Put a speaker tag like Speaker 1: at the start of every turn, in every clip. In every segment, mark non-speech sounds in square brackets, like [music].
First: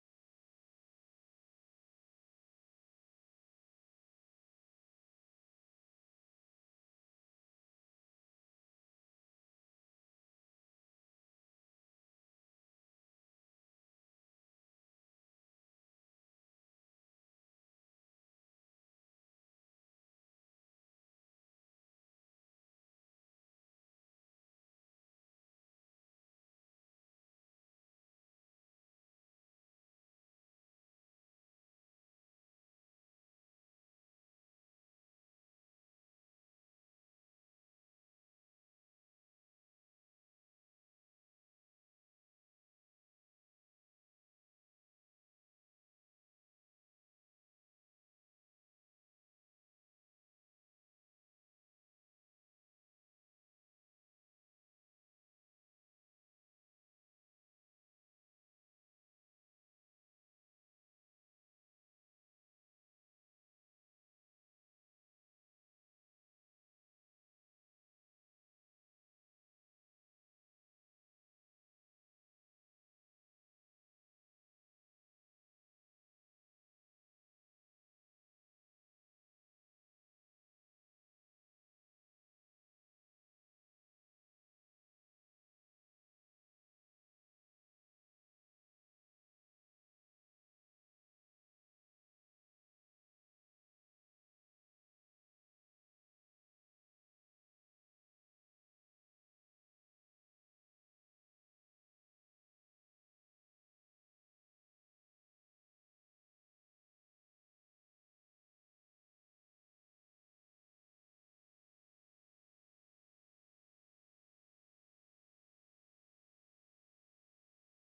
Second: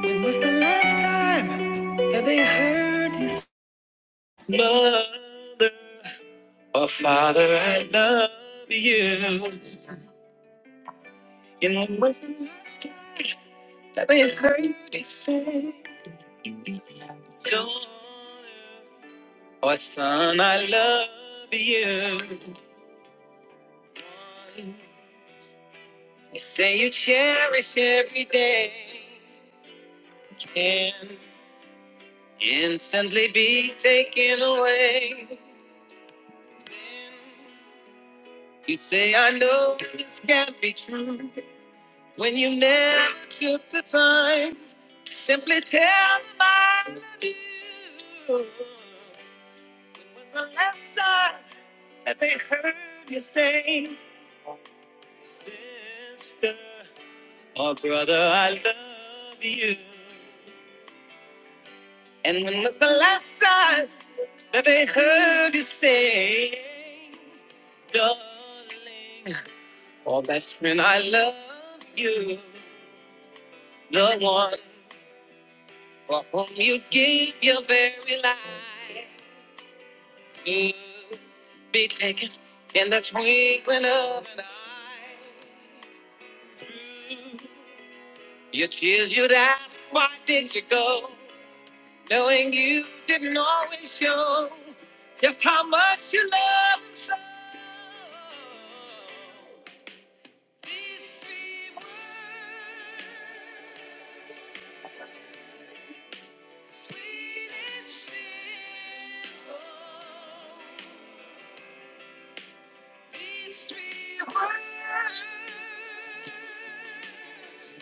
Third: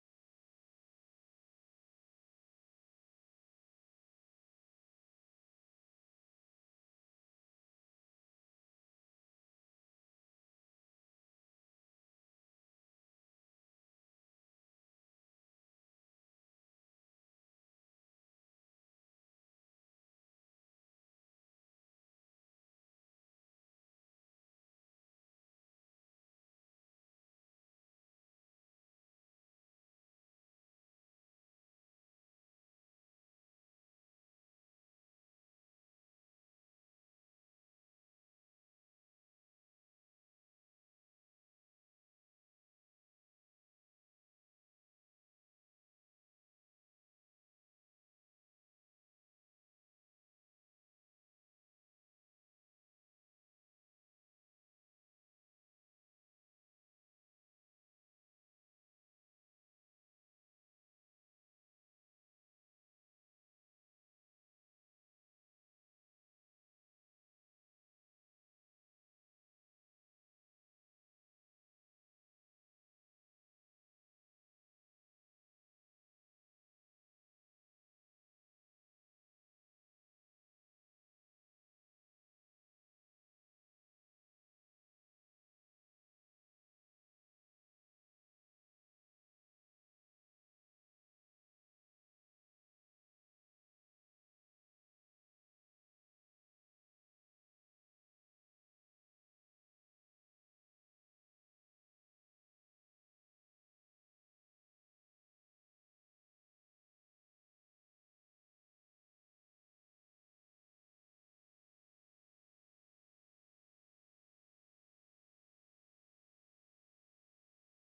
Speaker 1: When was the last time that they heard you say, Mother or Father, I love you? And when was the last time that they heard you say, Daughter or Son, I love you? You say you cherish every day, can instantly be taken away. You say, I know this can't be true. When you never took the time to simply tell me I love you, was the last time that they heard you say, Sister or brother, I love you. And when was the last time that they heard you say, Darling or best friend, I love you, the one for whom you gave your very life. you be taken in the twinkling of an eye. Your tears you'd ask, why did you go? Knowing you didn't always show just how much you love and so. These three words, sweet and simple. These three words.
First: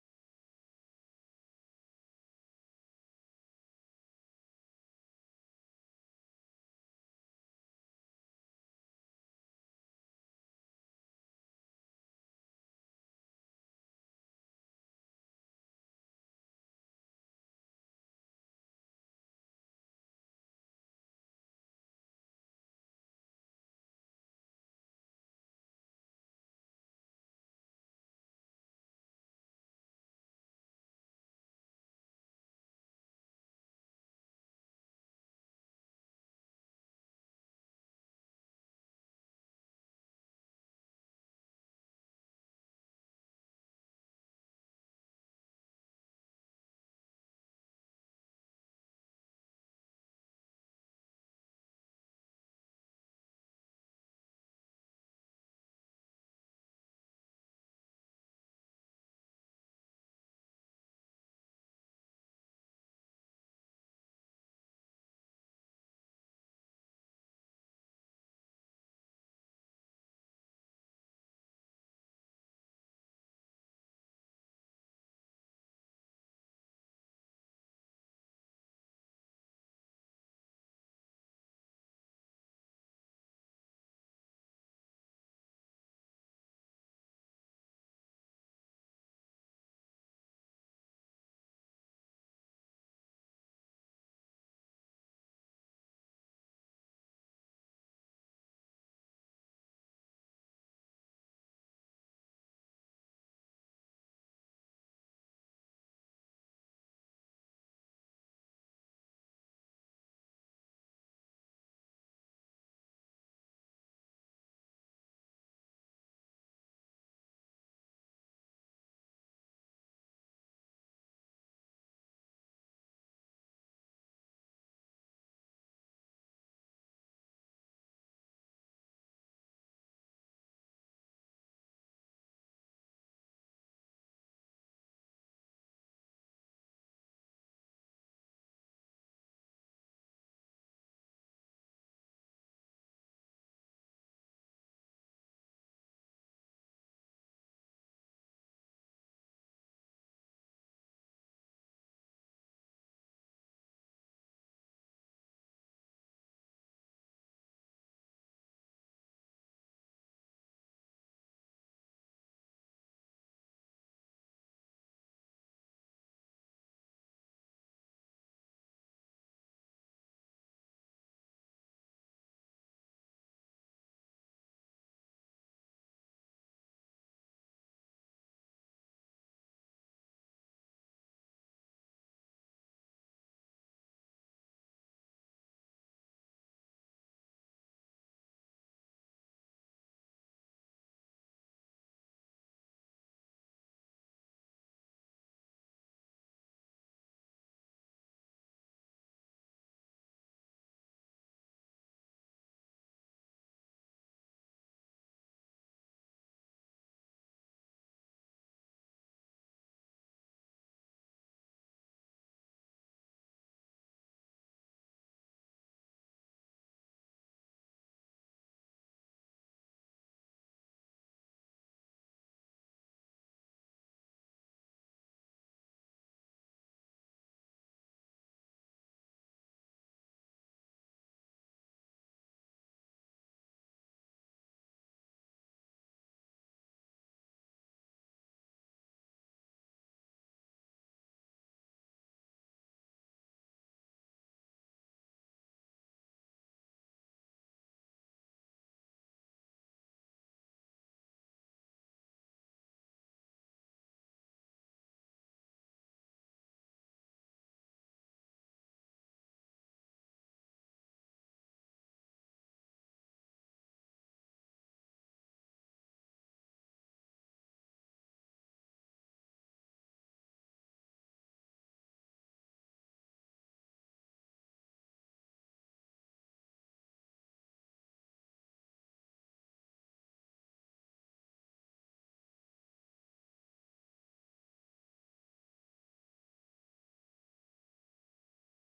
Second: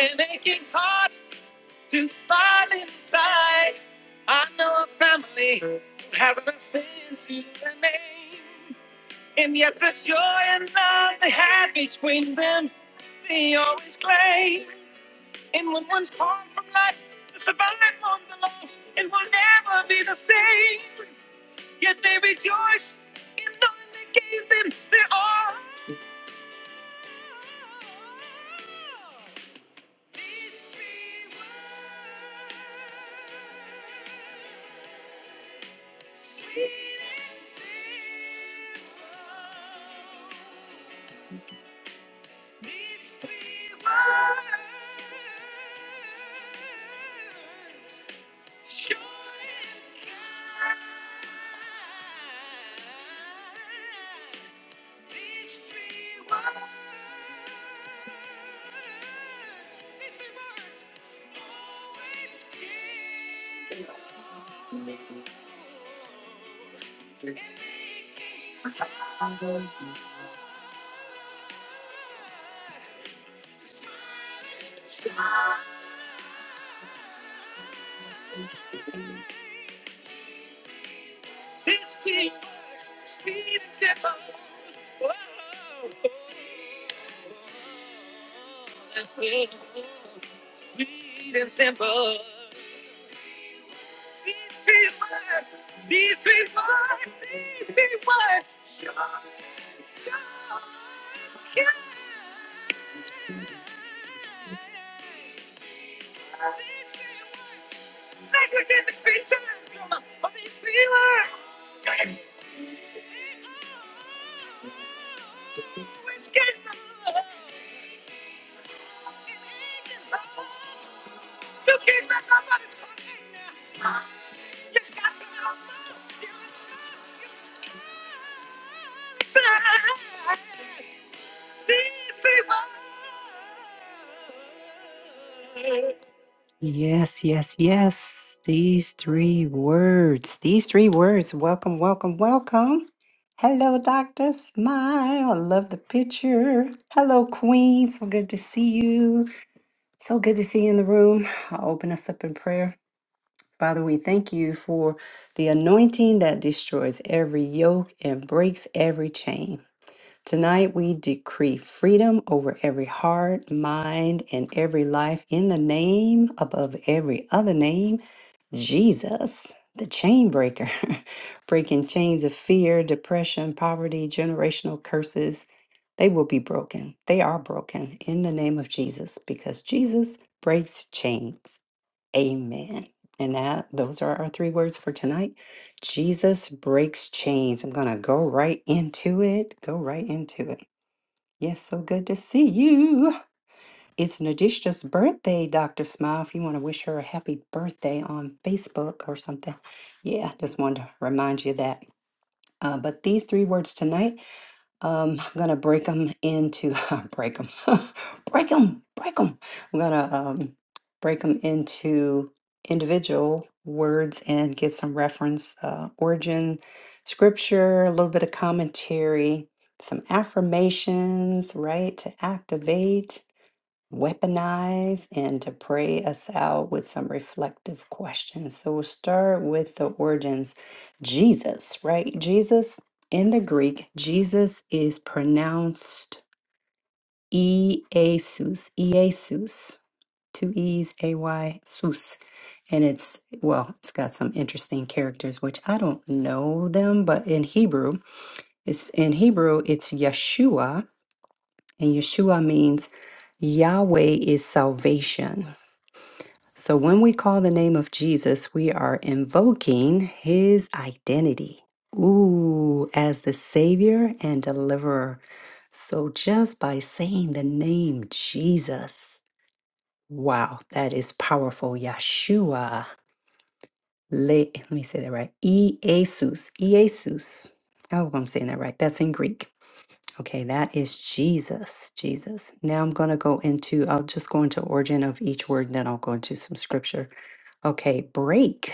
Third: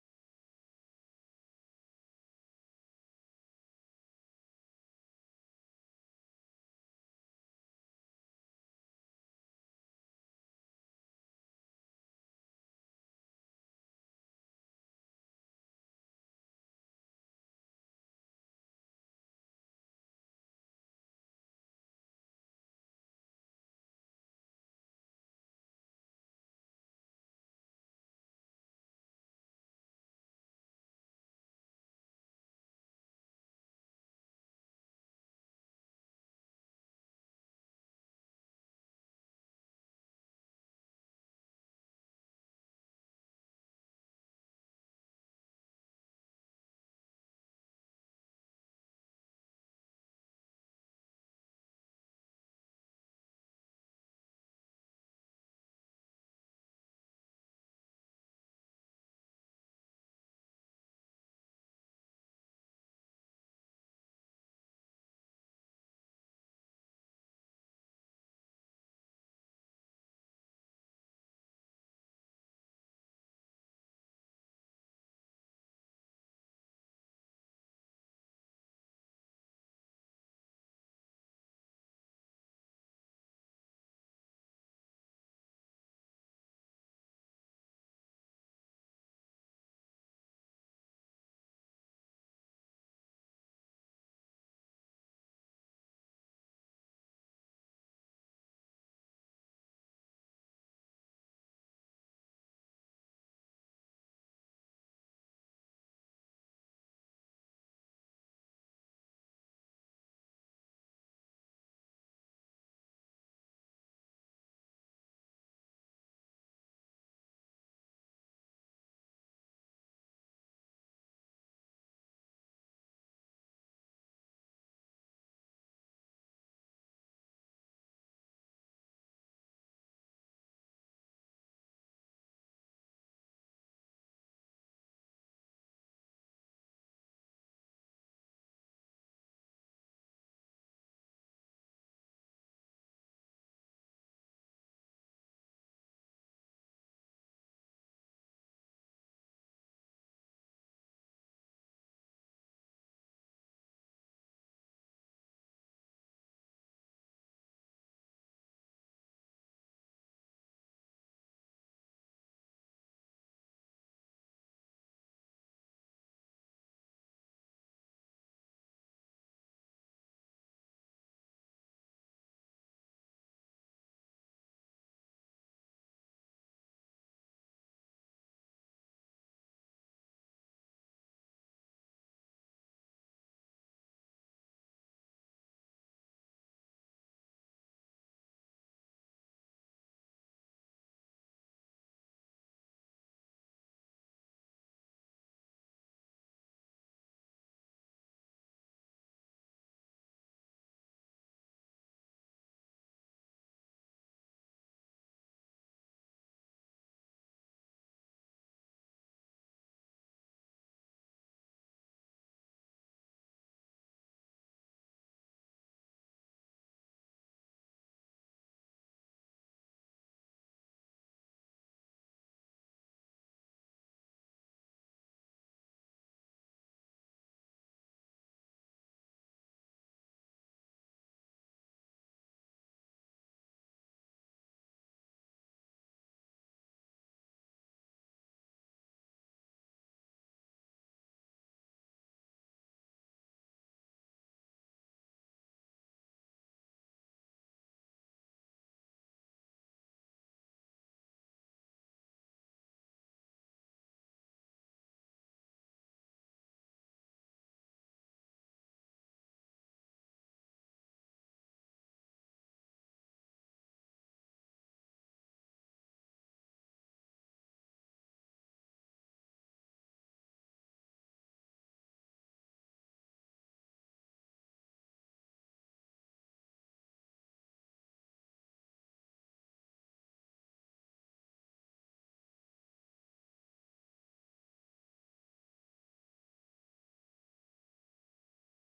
Speaker 1: And aching heart to spot inside. I know a family that hasn't a sin to their name. And yet the joy and love they had between them, they always claim. And when one's torn from life, to survive on the loss, it will never be the same. Yet they rejoice in knowing they gave them their all. These three words, sweet and simple. These three words. Sweet and simple. These three words, these three words, these people, shock, shock, yeah. These people, negligent creatures, for these feelings, which can you can't let nobody's connect. You got to know school, you're in school, you're in school. Yes, yes, yes. These three words. These three words. Welcome, welcome, welcome. Hello, Dr. Smile. I love the picture. Hello, Queen. So good to see you. So good to see you in the room. I'll open us up in prayer. Father, we thank you for the anointing that destroys every yoke and breaks every chain. Tonight we decree freedom over every heart, mind, and every life in the name above every other name, Jesus, the chain breaker, [laughs] breaking chains of fear, depression, poverty, generational curses. They will be broken. They are broken in the name of Jesus because Jesus breaks chains. Amen. And that those are our three words for tonight. Jesus breaks chains. I'm going to go right into it. Go right into it. Yes, so good to see you. It's Nadishka's birthday, Dr. Smile. If you want to wish her a happy birthday on Facebook or something. Yeah, just wanted to remind you of that. Uh, but these three words tonight um, I'm gonna break them into [laughs] break them, [laughs] break them, break them. I'm gonna um, break them into individual words and give some reference, uh, origin, scripture, a little bit of commentary, some affirmations, right, to activate weaponize and to pray us out with some reflective questions. So we'll start with the origins. Jesus, right? Jesus in the Greek, Jesus is pronounced Iesus, Iesus, two E's, A Y, Sus. And it's, well, it's got some interesting characters, which I don't know them, but in Hebrew, it's in Hebrew, it's Yeshua, and Yeshua means Yahweh is salvation. So when we call the name of Jesus, we are invoking his identity. Ooh, as the Savior and Deliverer. So just by saying the name Jesus, wow, that is powerful. Yeshua. Le, let me say that right. Iesus, Iesus. I hope I'm saying that right. That's in Greek. Okay, that is Jesus. Jesus. Now I'm going to go into, I'll just go into origin of each word, then I'll go into some scripture. Okay, break.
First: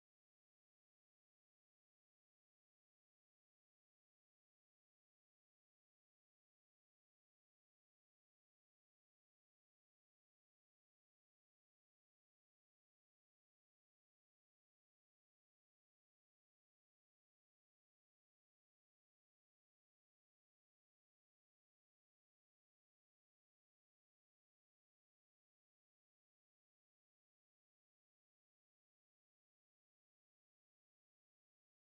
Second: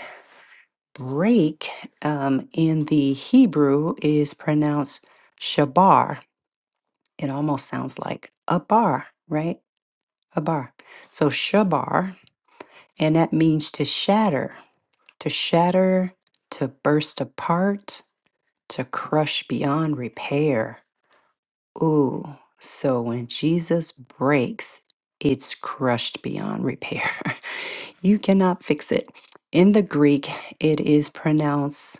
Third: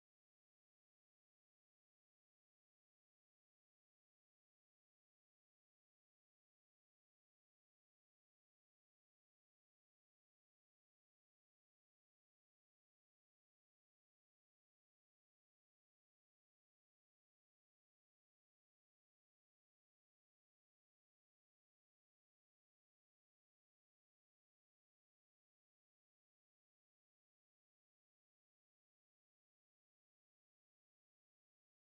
Speaker 1: Break um, in the Hebrew is pronounced shabar. It almost sounds like a bar, right? A bar. So shabar, and that means to shatter, to shatter, to burst apart, to crush beyond repair. Ooh, so when Jesus breaks, it's crushed beyond repair. [laughs] you cannot fix it. In the Greek, it is pronounced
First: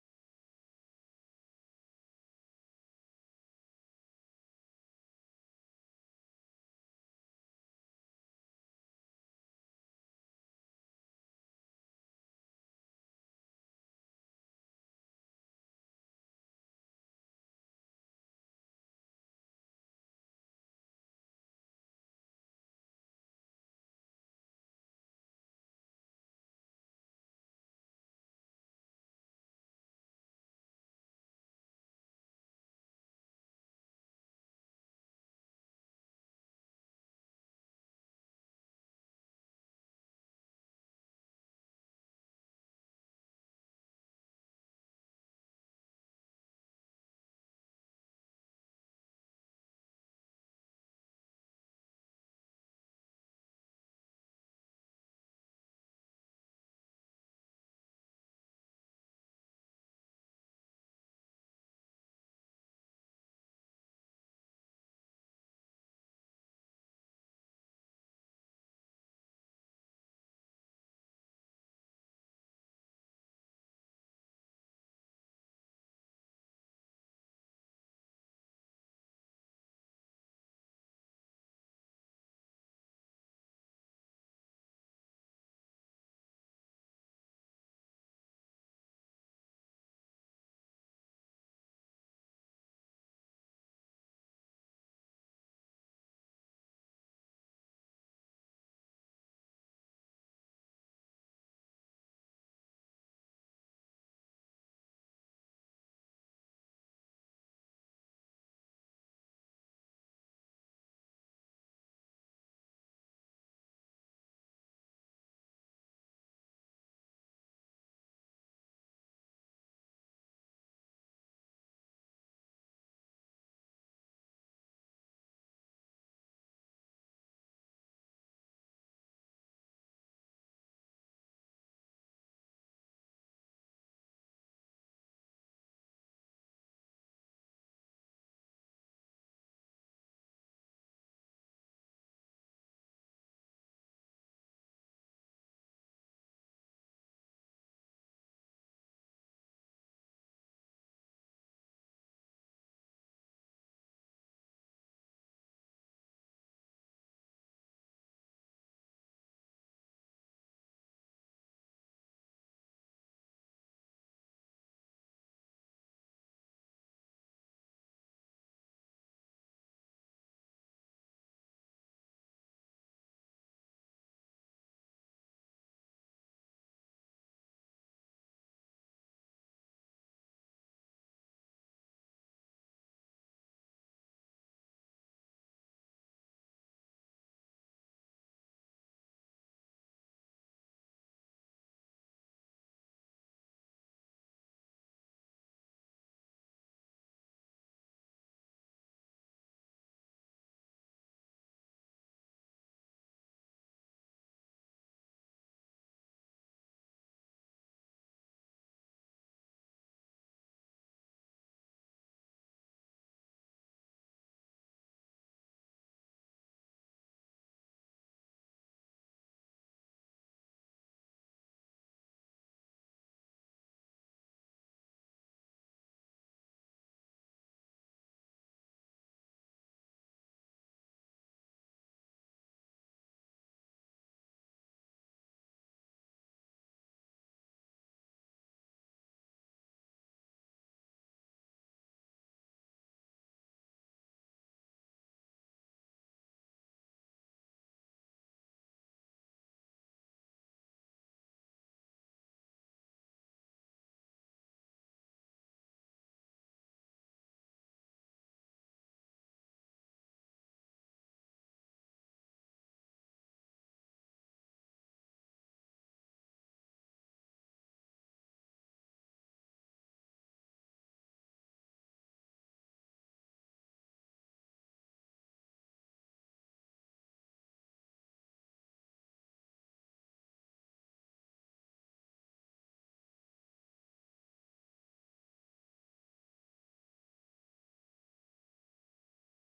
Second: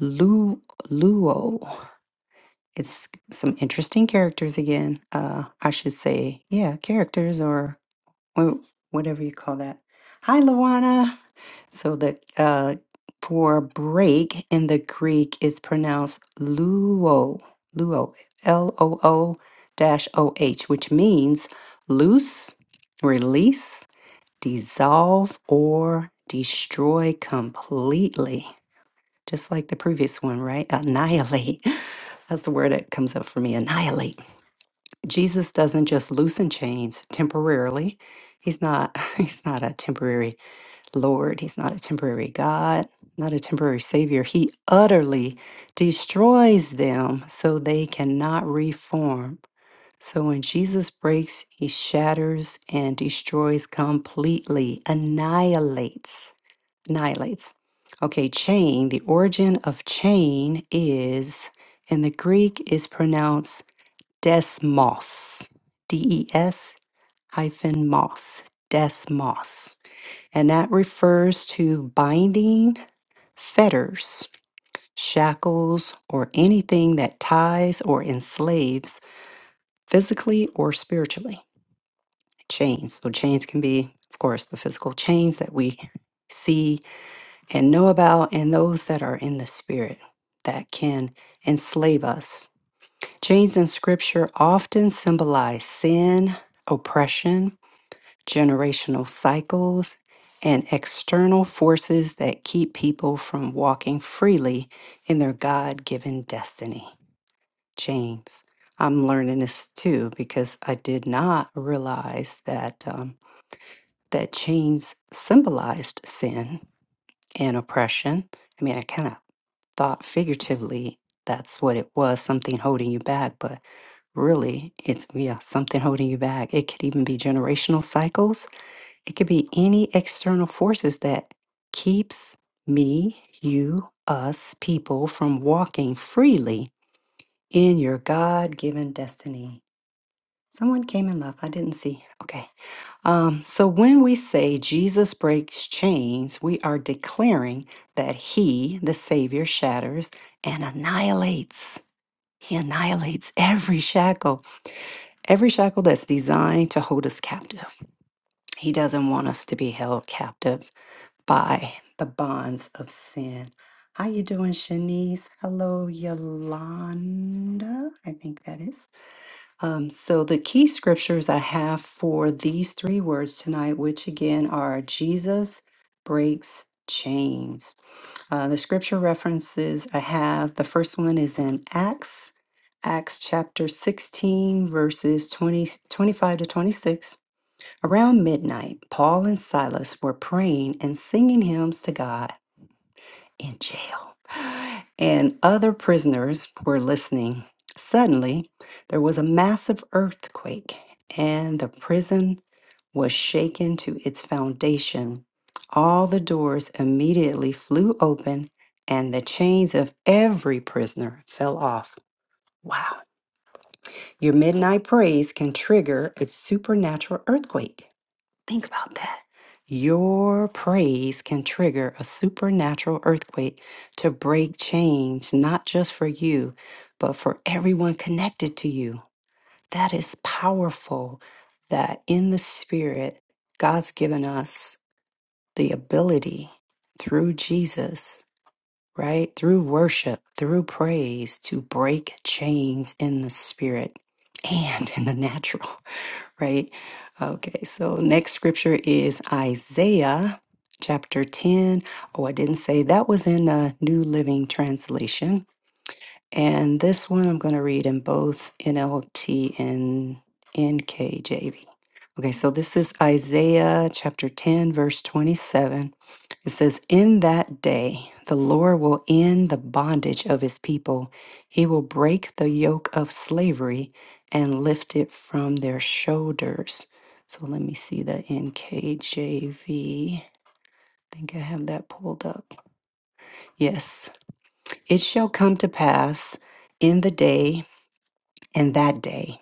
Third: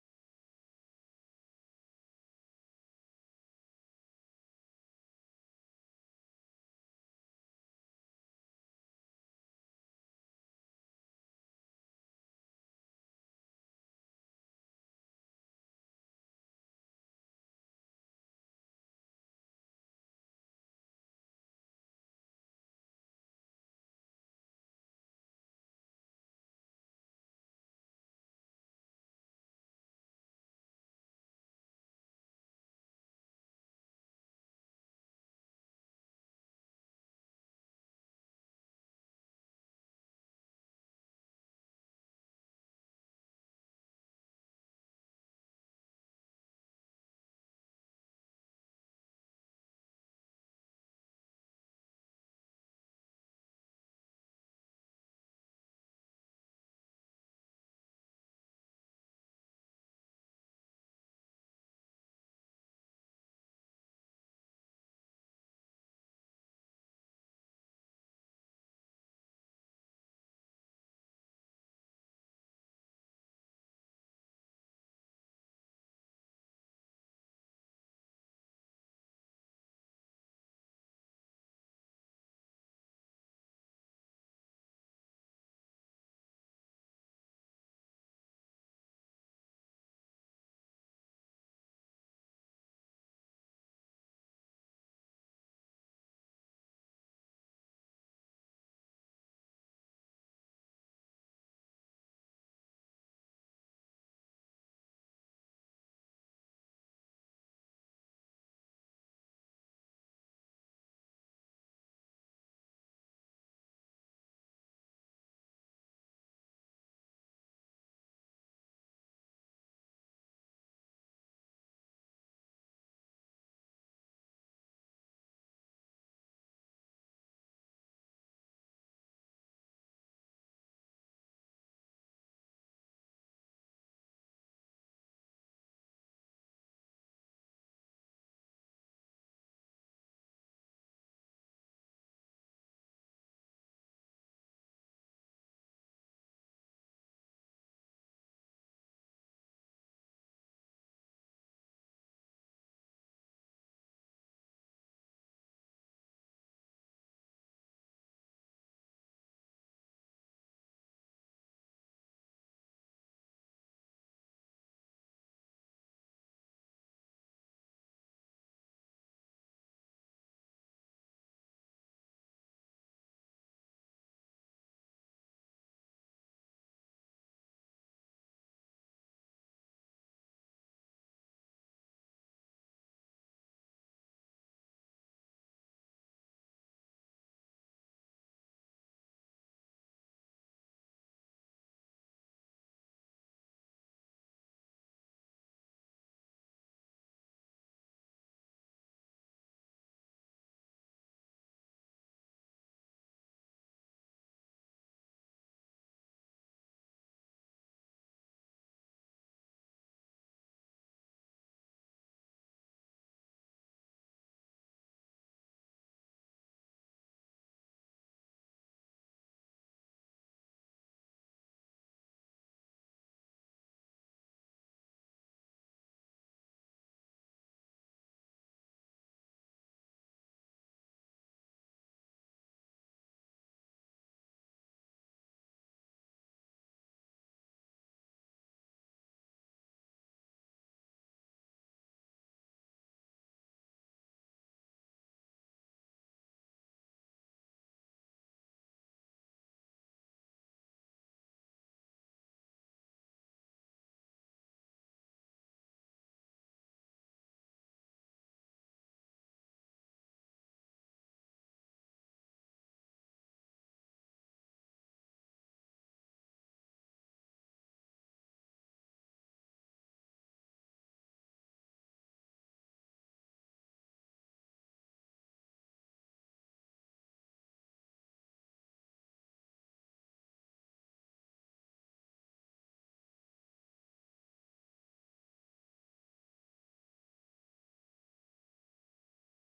Speaker 1: Lu Luo. It's some interesting characters again. Uh, I should say, yeah, characters or wha- whatever you call that. Hi, Luana. So the uh, for break in the Greek is pronounced luo, luo, L O O dash O H, which means loose, release, dissolve, or destroy completely just like the previous one, right? Annihilate. [laughs] That's the word that comes up for me annihilate. Jesus doesn't just loosen chains temporarily. He's not [laughs] he's not a temporary lord, he's not a temporary god, not a temporary savior. He utterly destroys them so they cannot reform. So when Jesus breaks, he shatters and destroys completely, annihilates annihilates. Okay, chain, the origin of chain is, in the Greek, is pronounced desmos, D E S hyphen mos, desmos. And that refers to binding fetters, shackles, or anything that ties or enslaves physically or spiritually. Chains. So chains can be, of course, the physical chains that we see and know about and those that are in the spirit that can enslave us. Chains in scripture often symbolize sin, oppression, generational cycles, and external forces that keep people from walking freely in their God given destiny. Chains. I'm learning this too because I did not realize that um, that chains symbolized sin and oppression. I mean, I kind of thought figuratively that's what it was something holding you back but really it's yeah something holding you back it could even be generational cycles it could be any external forces that keeps me you us people from walking freely in your god-given destiny someone came in love i didn't see okay um, so when we say Jesus breaks chains, we are declaring that he, the Savior, shatters and annihilates. He annihilates every shackle, every shackle that's designed to hold us captive. He doesn't want us to be held captive by the bonds of sin. How you doing, Shanice? Hello, Yolanda. I think that is. Um, so the key scriptures I have for these three words tonight, which again are Jesus breaks chains. Uh, the scripture references I have, the first one is in Acts, Acts chapter 16, verses 20 25 to 26. Around midnight, Paul and Silas were praying and singing hymns to God in jail. And other prisoners were listening. Suddenly, there was a massive earthquake, and the prison was shaken to its foundation. All the doors immediately flew open, and the chains of every prisoner fell off. Wow. Your midnight praise can trigger a supernatural earthquake. Think about that. Your praise can trigger a supernatural earthquake to break chains, not just for you, but for everyone connected to you. That is powerful that in the spirit, God's given us the ability through Jesus, right? Through worship, through praise, to break chains in the spirit and [laughs] in the natural right? Okay, so next scripture is Isaiah chapter 10. Oh, I didn't say that was in the New Living Translation. And this one I'm going to read in both NLT and NKJV. Okay, so this is Isaiah chapter 10, verse 27. It says, In that day, the Lord will end the bondage of his people. He will break the yoke of slavery and lift it from their shoulders. So let me see the NKJV. I think I have that pulled up. Yes. It shall come to pass in the day, in that day,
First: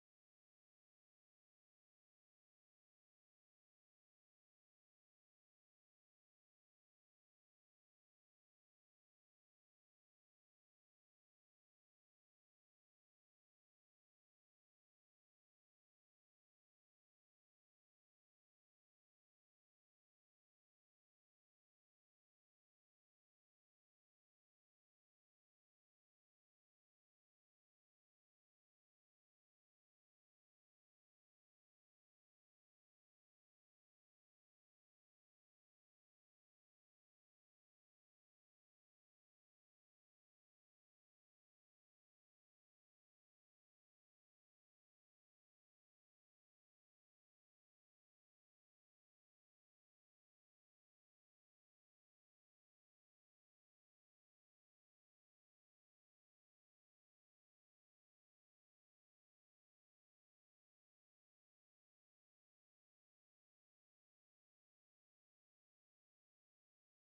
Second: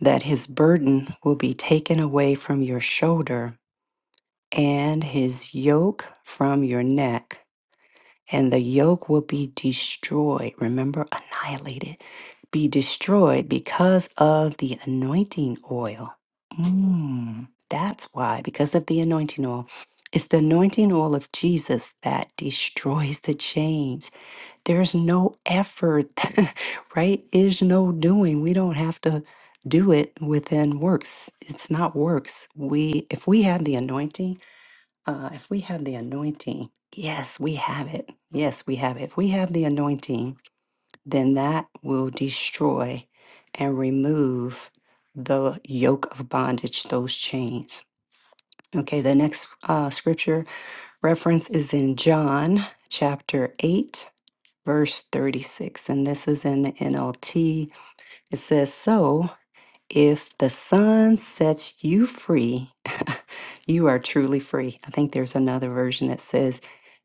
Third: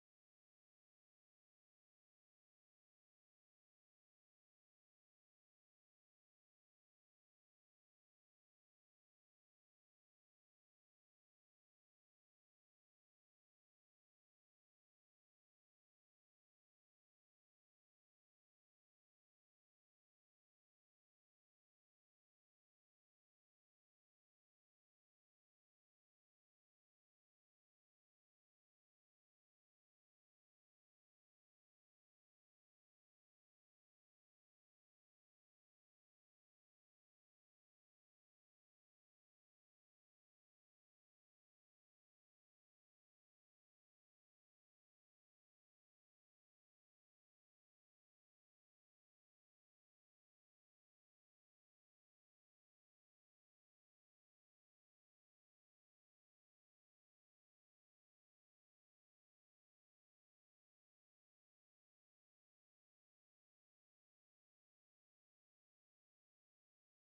Speaker 1: that his burden will be taken away from your shoulder and his yoke from your neck. and the yoke will be destroyed. Remember, annihilated, be destroyed because of the anointing oil. Mm, that's why, because of the anointing oil. It's the anointing oil of Jesus that destroys the chains. There's no effort, [laughs] right? Is no doing. We don't have to do it within works. It's not works. We if we have the anointing, uh, if we have the anointing, yes, we have it. Yes, we have it. If we have the anointing, then that will destroy and remove the yoke of bondage, those chains. Okay, the next uh, scripture reference is in John chapter 8, verse 36. And this is in the NLT. It says, So if the sun sets you free, [laughs] you are truly free. I think there's another version that says,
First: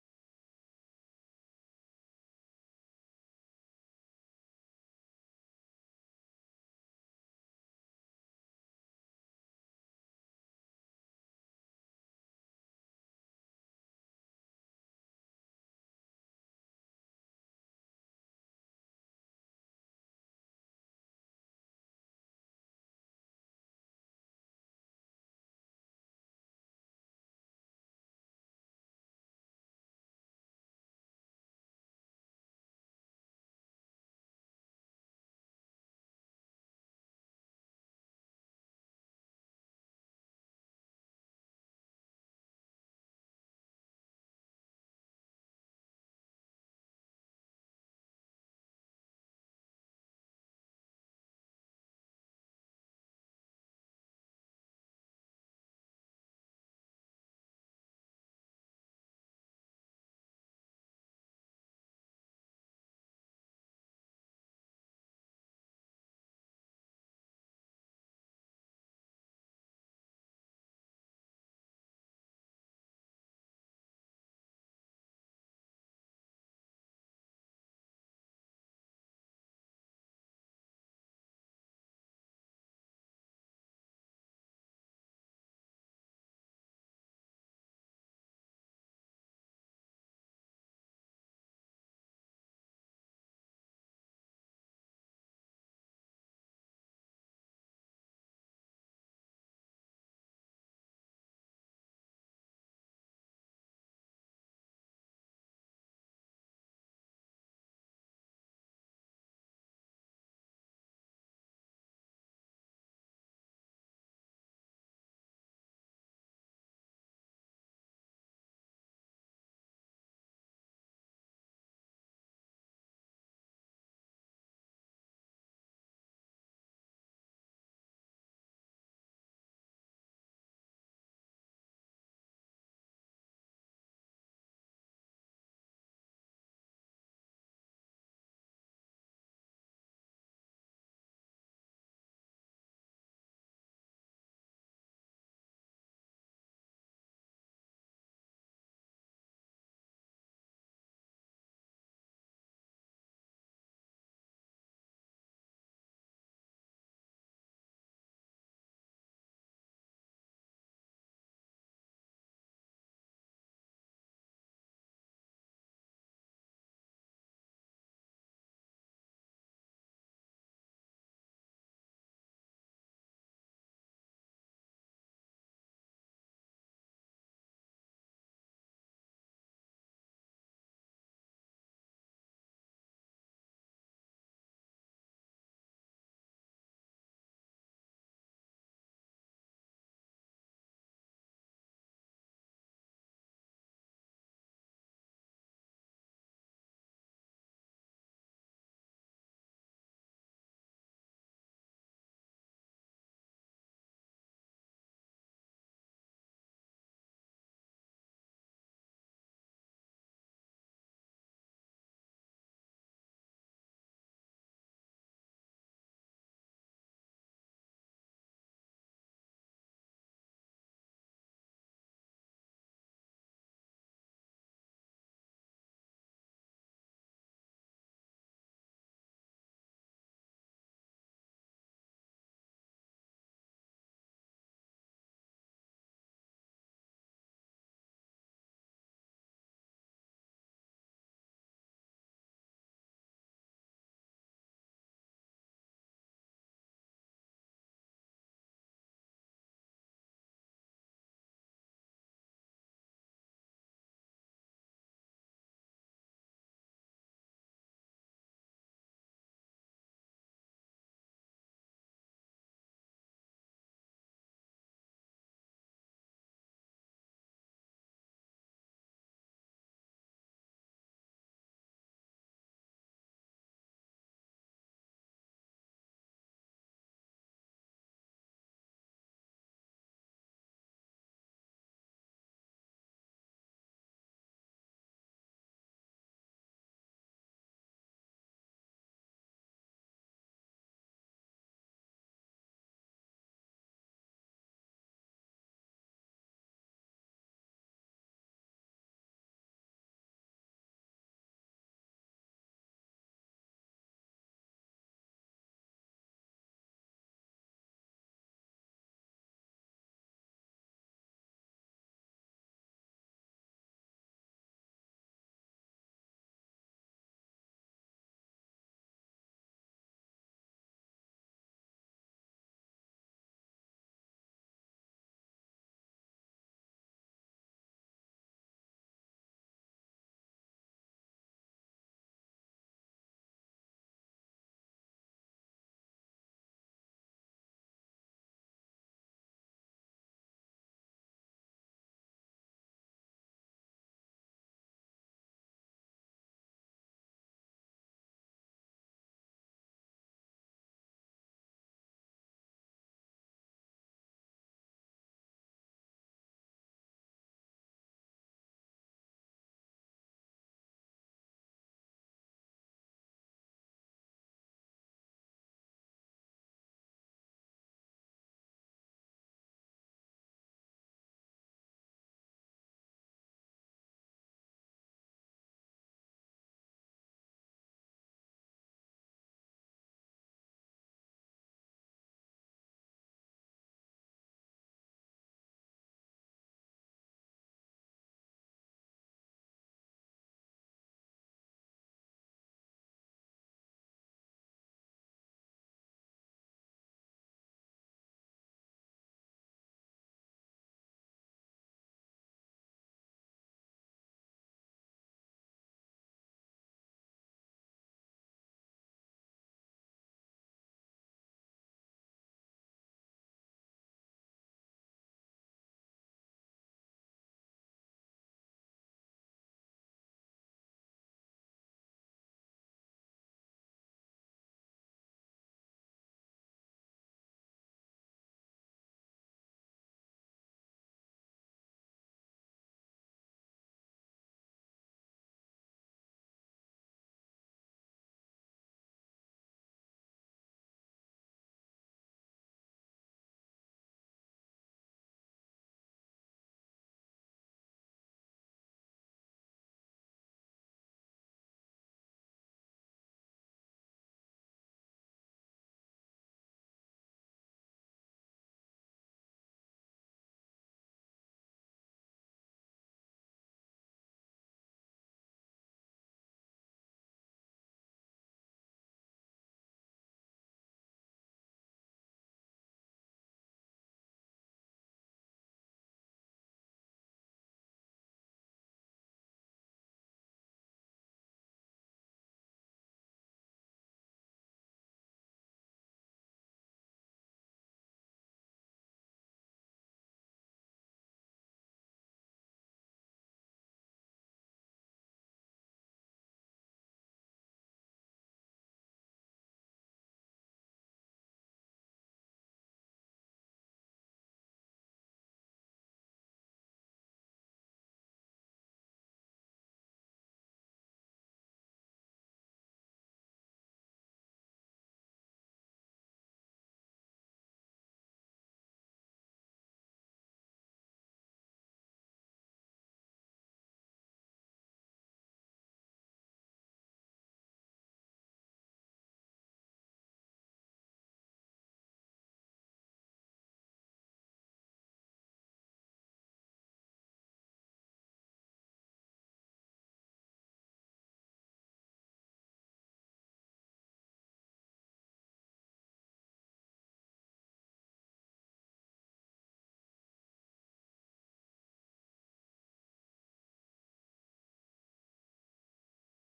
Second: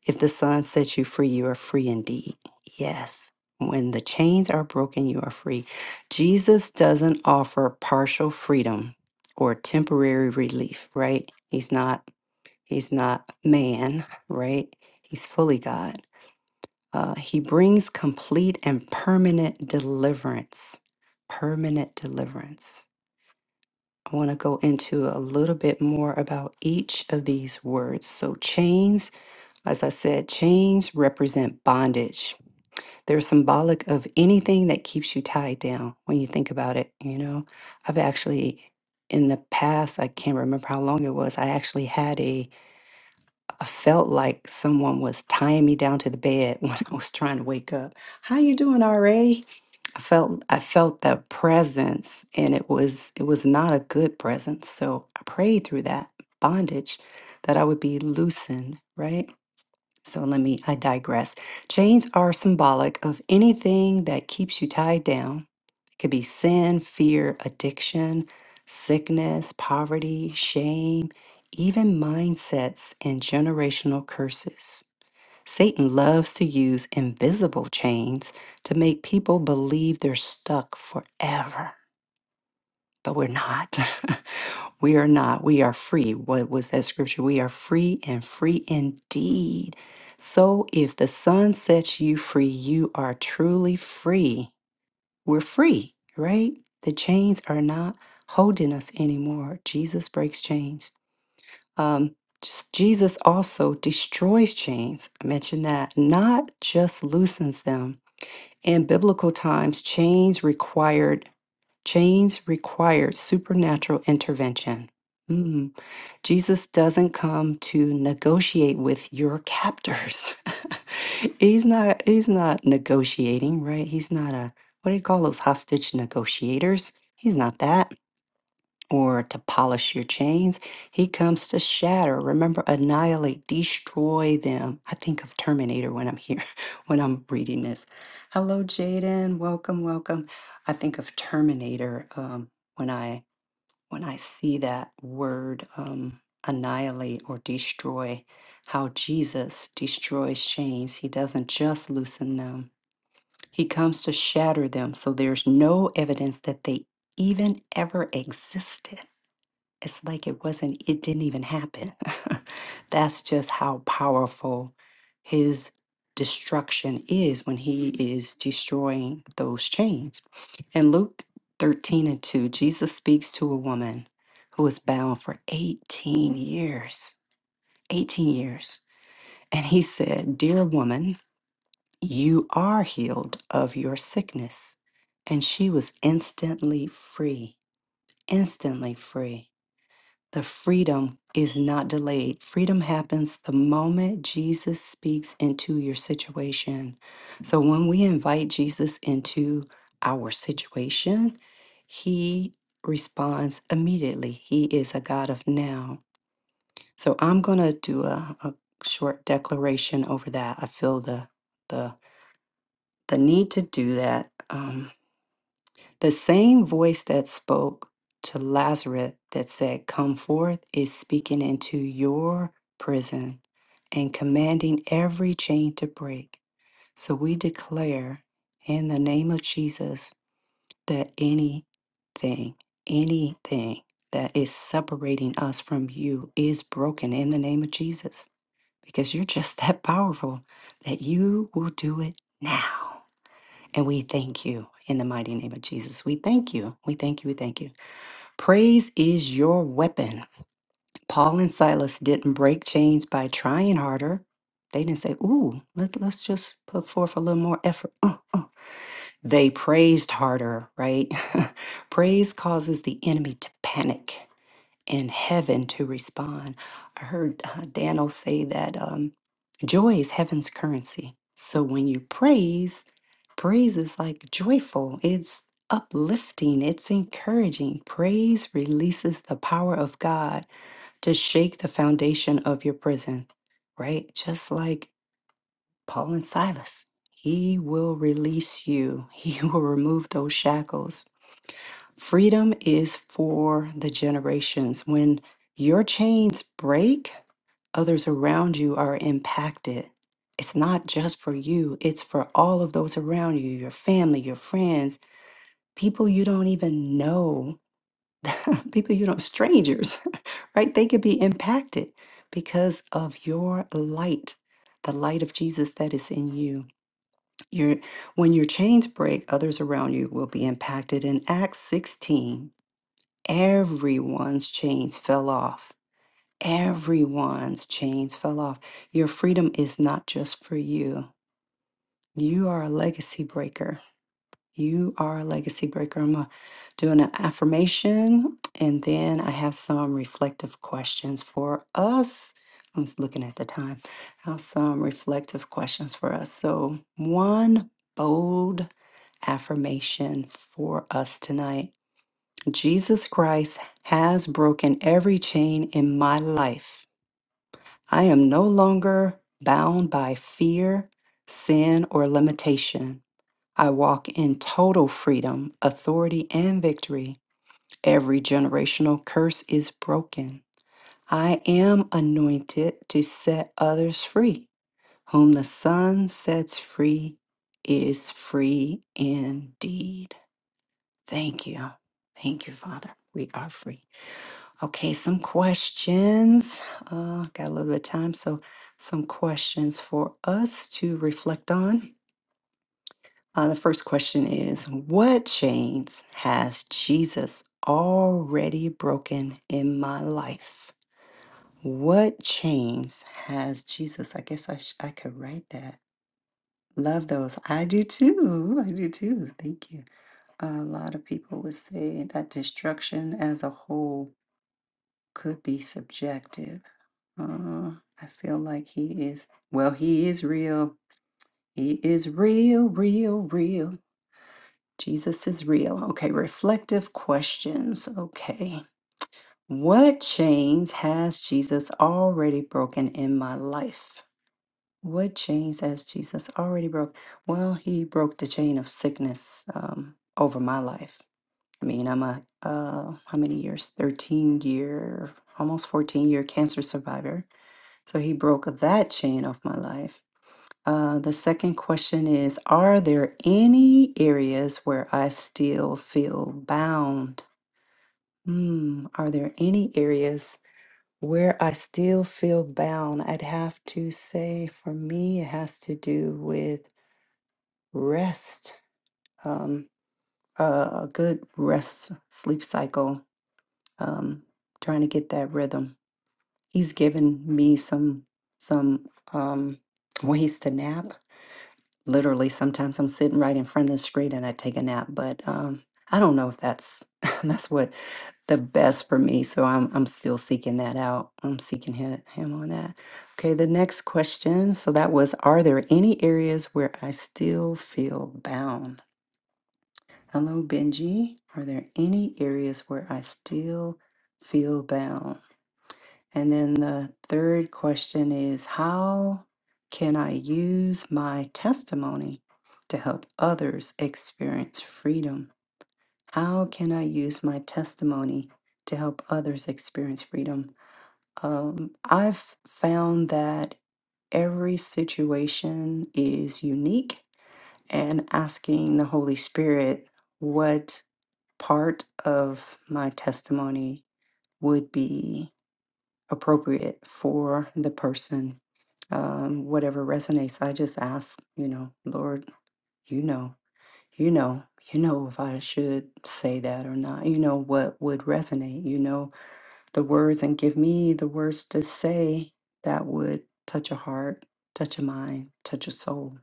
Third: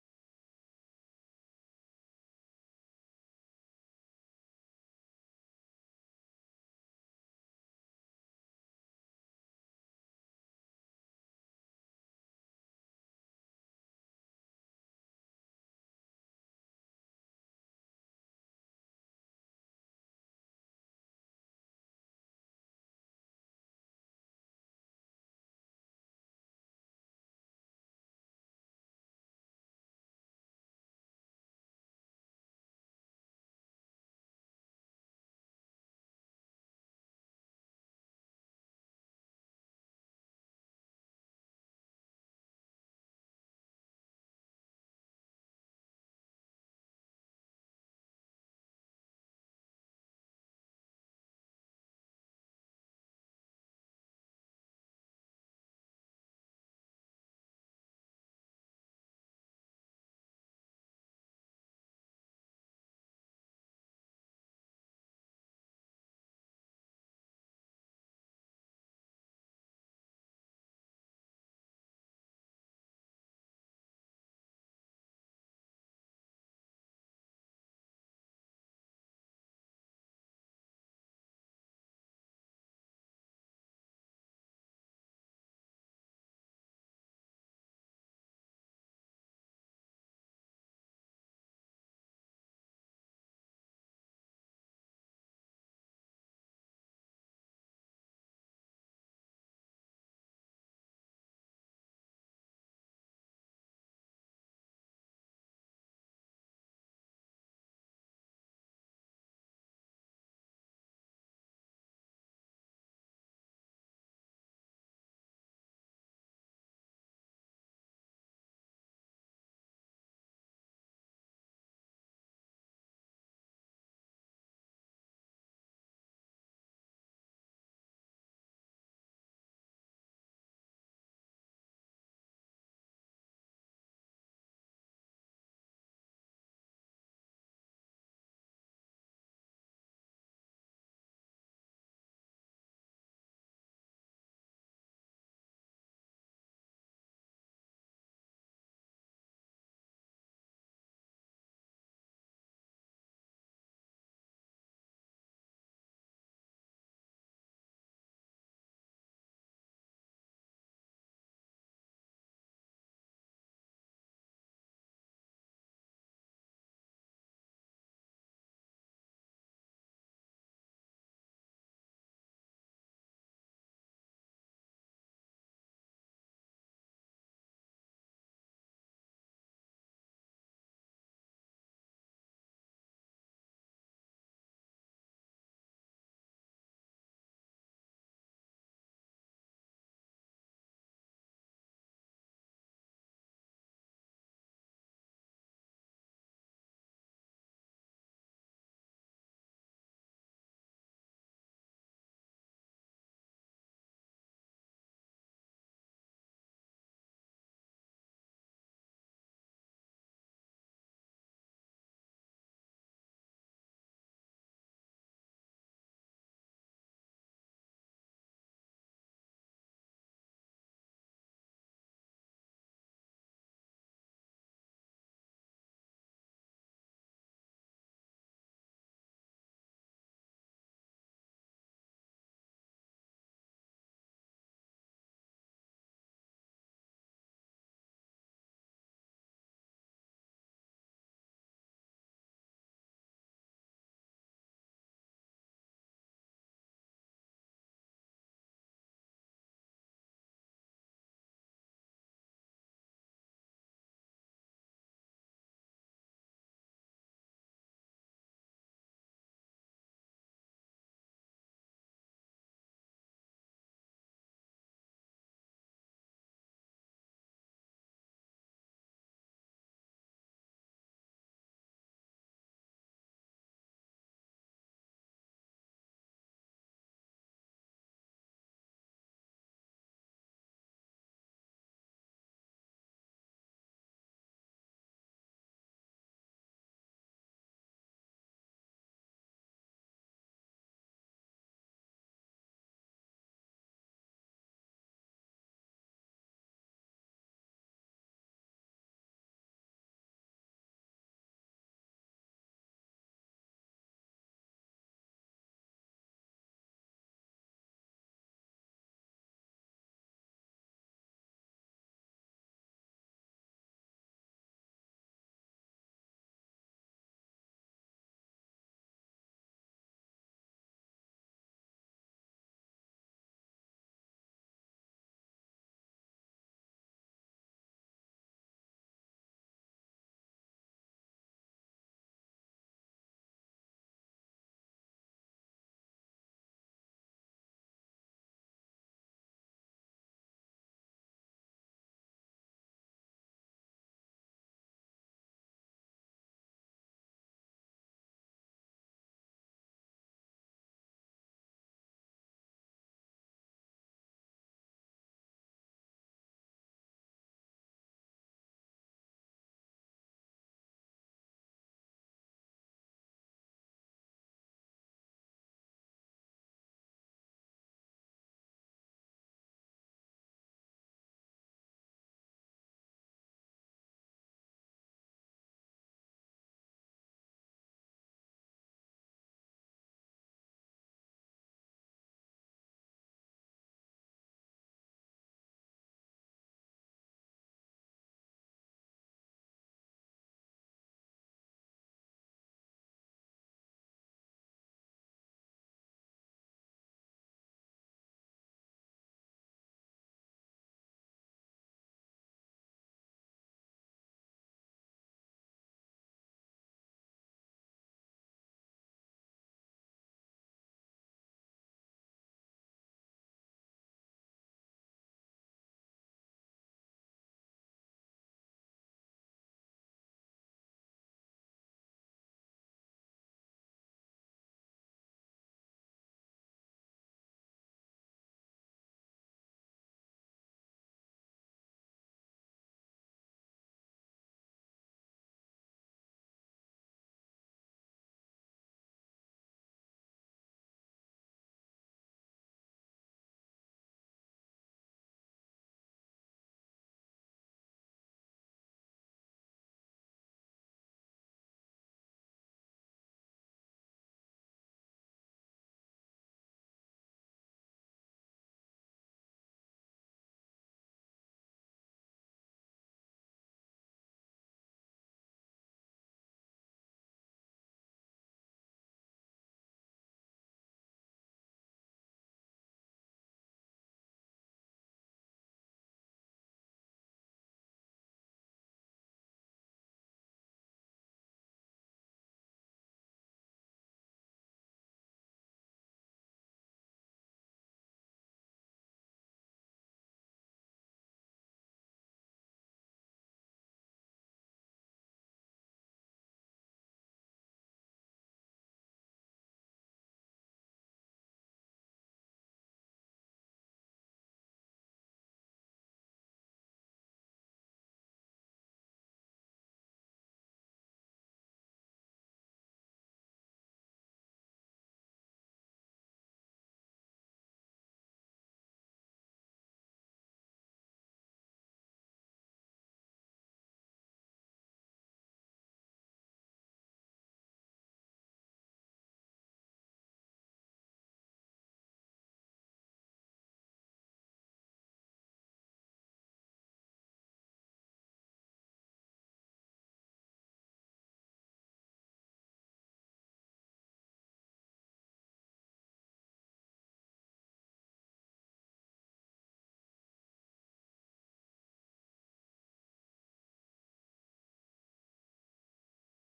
Speaker 1: If the sun sets you free, you are free indeed. Yes. When the chains are broken, you are free. Jesus doesn't offer partial freedom or temporary relief, right? He's not he's not man, right? He's fully God. Uh, he brings complete and permanent deliverance. Permanent deliverance. I want to go into a little bit more about each of these words. So, chains, as I said, chains represent bondage. They're symbolic of anything that keeps you tied down when you think about it. You know, I've actually, in the past, I can't remember how long it was, I actually had a, I felt like someone was tying me down to the bed [laughs] when I was trying to wake up. How you doing, RA? I felt I felt that presence and it was it was not a good presence. So I prayed through that bondage that I would be loosened, right? So let me I digress. Chains are symbolic of anything that keeps you tied down. It could be sin, fear, addiction, sickness, poverty, shame, even mindsets and generational curses. Satan loves to use invisible chains to make people believe they're stuck forever, but we're not. [laughs] we are not. We are free. What was that scripture? We are free and free indeed. So if the sun sets you free, you are truly free. We're free, right? The chains are not holding us anymore. Jesus breaks chains. Um, just- Jesus also destroys chains. I mentioned that, not just loosens them. In biblical times, chains required chains required supernatural intervention. Mm, Jesus doesn't come to negotiate with your captors. [laughs] he's not. He's not negotiating, right? He's not a what do you call those hostage negotiators? He's not that or to polish your chains. He comes to shatter. Remember, annihilate, destroy them. I think of Terminator when I'm here, [laughs] when I'm reading this. Hello, Jaden. Welcome, welcome. I think of Terminator um, when I when I see that word um, annihilate or destroy. How Jesus destroys chains. He doesn't just loosen them. He comes to shatter them. So there's no evidence that they even ever existed. It's like it wasn't, it didn't even happen. [laughs] That's just how powerful his destruction is when he is destroying those chains. In Luke 13 and 2, Jesus speaks to a woman who was bound for 18 years. 18 years. And he said, Dear woman, you are healed of your sickness. And she was instantly free, instantly free. The freedom is not delayed. Freedom happens the moment Jesus speaks into your situation. So when we invite Jesus into our situation, he responds immediately. He is a God of now. So I'm going to do a, a short declaration over that. I feel the the the need to do that. Um, the same voice that spoke to Lazarus that said, Come forth, is speaking into your prison and commanding every chain to break. So we declare in the name of Jesus that anything, anything that is separating us from you is broken in the name of Jesus because you're just [laughs] that powerful that you will do it now. And we thank you in the mighty name of Jesus. We thank you. We thank you. We thank you. Praise is your weapon. Paul and Silas didn't break chains by trying harder. They didn't say, ooh, let, let's just put forth a little more effort. Uh, uh. They praised harder, right? [laughs] Praise causes the enemy to panic in heaven to respond. I heard uh, Daniel say that um, joy is heaven's currency. So when you praise, praise is like joyful, it's uplifting, it's encouraging. Praise releases the power of God to shake the foundation of your prison, right? Just like Paul and Silas. He will release you. [laughs] He will remove those shackles Freedom is for the generations. When your chains break, others around you are impacted. It's not just for you, it's for all of those around you your family, your friends, people you don't even know, [laughs] people you don't, strangers, [laughs] right? They could be impacted because of your light, the light of Jesus that is in you. Your, when your chains break, others around you will be impacted. In Acts 16, Everyone's chains fell off. Everyone's chains fell off. Your freedom is not just for you. You are a legacy breaker. You are a legacy breaker. I'm gonna do an affirmation and then I have some reflective questions for us. I'm just looking at the time. I have some reflective questions for us. So, one bold affirmation for us tonight. Jesus Christ has broken every chain in my life. I am no longer bound by fear, sin, or limitation. I walk in total freedom, authority, and victory. Every generational curse is broken. I am anointed to set others free. Whom the Son sets free is free indeed. Thank you. Thank you, Father. We are free. Okay, some questions. Uh, got a little bit of time, so some questions for us to reflect on. Uh, the first question is What chains has Jesus already broken in my life? What chains has Jesus? I guess I, sh- I could write that. Love those. I do too. I do too. Thank you. A lot of people would say that destruction as a whole could be subjective Uh, I feel like he is. Well, he is real. He is real, real, real. Jesus is real. Okay, reflective questions. Okay. What chains has Jesus already broken in my life? What chains has Jesus already broke? Well, he broke the chain of sickness um, over my life. I mean, I'm a, uh, how many years? 13 year, almost 14 year cancer survivor. So he broke that chain off my life Uh, the second question is Are there any areas where I still feel bound? Hmm, are there any areas where I still feel bound? I'd have to say for me, it has to do with rest, um, uh, a good rest sleep cycle, um, trying to get that rhythm. He's given me some some um, ways to nap literally sometimes I'm sitting right in front of the street and I take a nap. But um, I don't know if that's [laughs] that's what the best for me. So I'm I'm still seeking that out. I'm seeking him, him on that. Okay, the next question. So that was, are there any areas where I still feel bound? Hello, Benji. Are there any areas where I still feel bound? And then the third question is How can I use my testimony to help others experience freedom? How can I use my testimony to help others experience freedom? Um, I've found that every situation is unique, and asking the Holy Spirit what part of my testimony would be appropriate for the person. Um, whatever resonates, I just ask, you know, Lord, you know, you know, you know if I should say that or not. You know what would resonate. You know the words, and give me the words to say that would touch a heart, touch a mind, touch a soul.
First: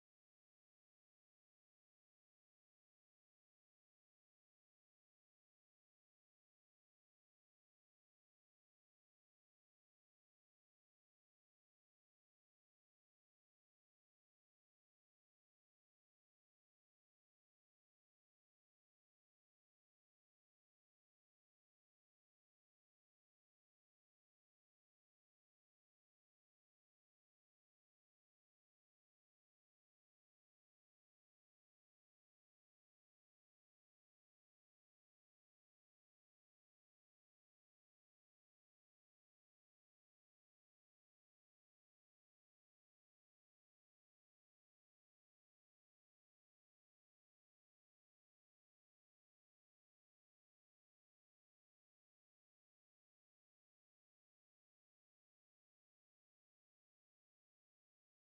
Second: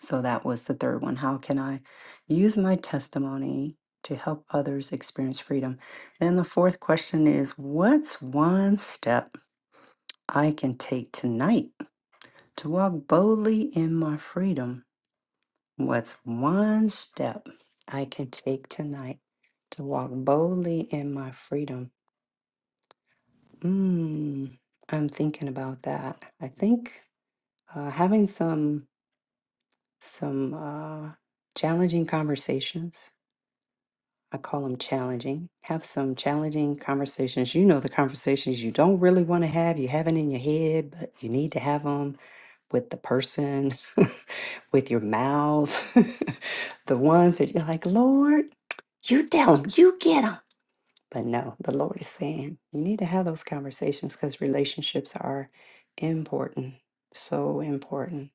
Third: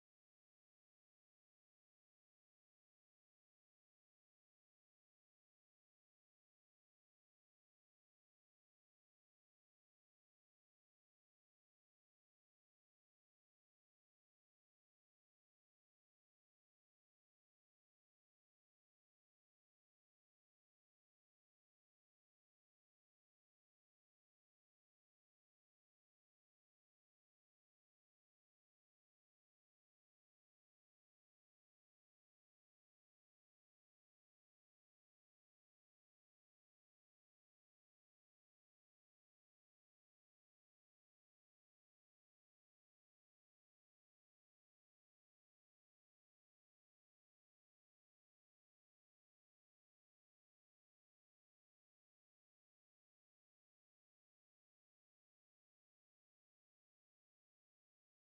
Speaker 1: So that was the third one. How can I use my testimony to help others experience freedom? Then the fourth question is, what's one step? I can take tonight to walk boldly in my freedom. What's one step I can take tonight to walk boldly in my freedom? Mm, I'm thinking about that. I think uh, having some some uh, challenging conversations. I call them challenging. Have some challenging conversations. You know the conversations you don't really want to have. You have it in your head, but you need to have them with the person, [laughs] with your mouth, [laughs] the ones that you're like, Lord, you tell them, you get them. But no, the Lord is saying you need to have those conversations because relationships are important, so important.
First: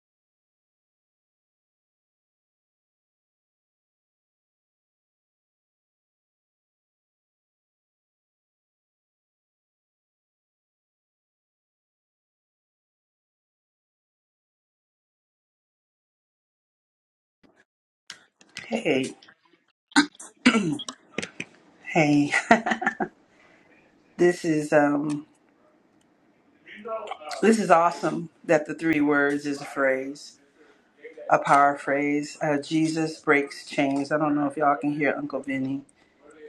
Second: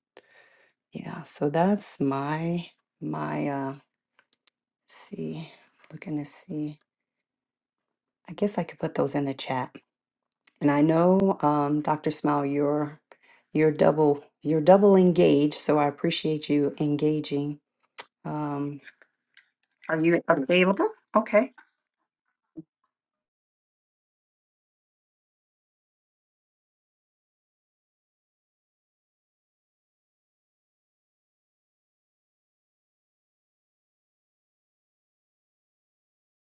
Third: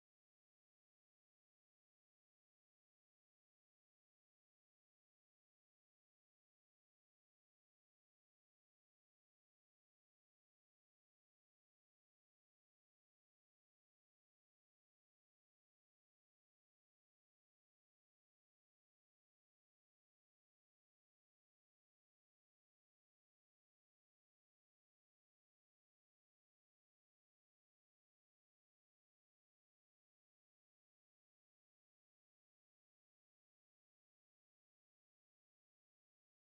Speaker 1: Yeah, so that's my my uh see looking to see. I guess I could put those in the chat. And I know, um, Dr. Smile, you're you're double you're double engaged, so I appreciate you engaging Um,
Speaker 2: Hey,
Speaker 1: okay,
Speaker 2: hey. This is um this is awesome that the three words is a phrase, a power phrase. Uh, Jesus breaks chains. I don't know if y'all can hear Uncle Vinny.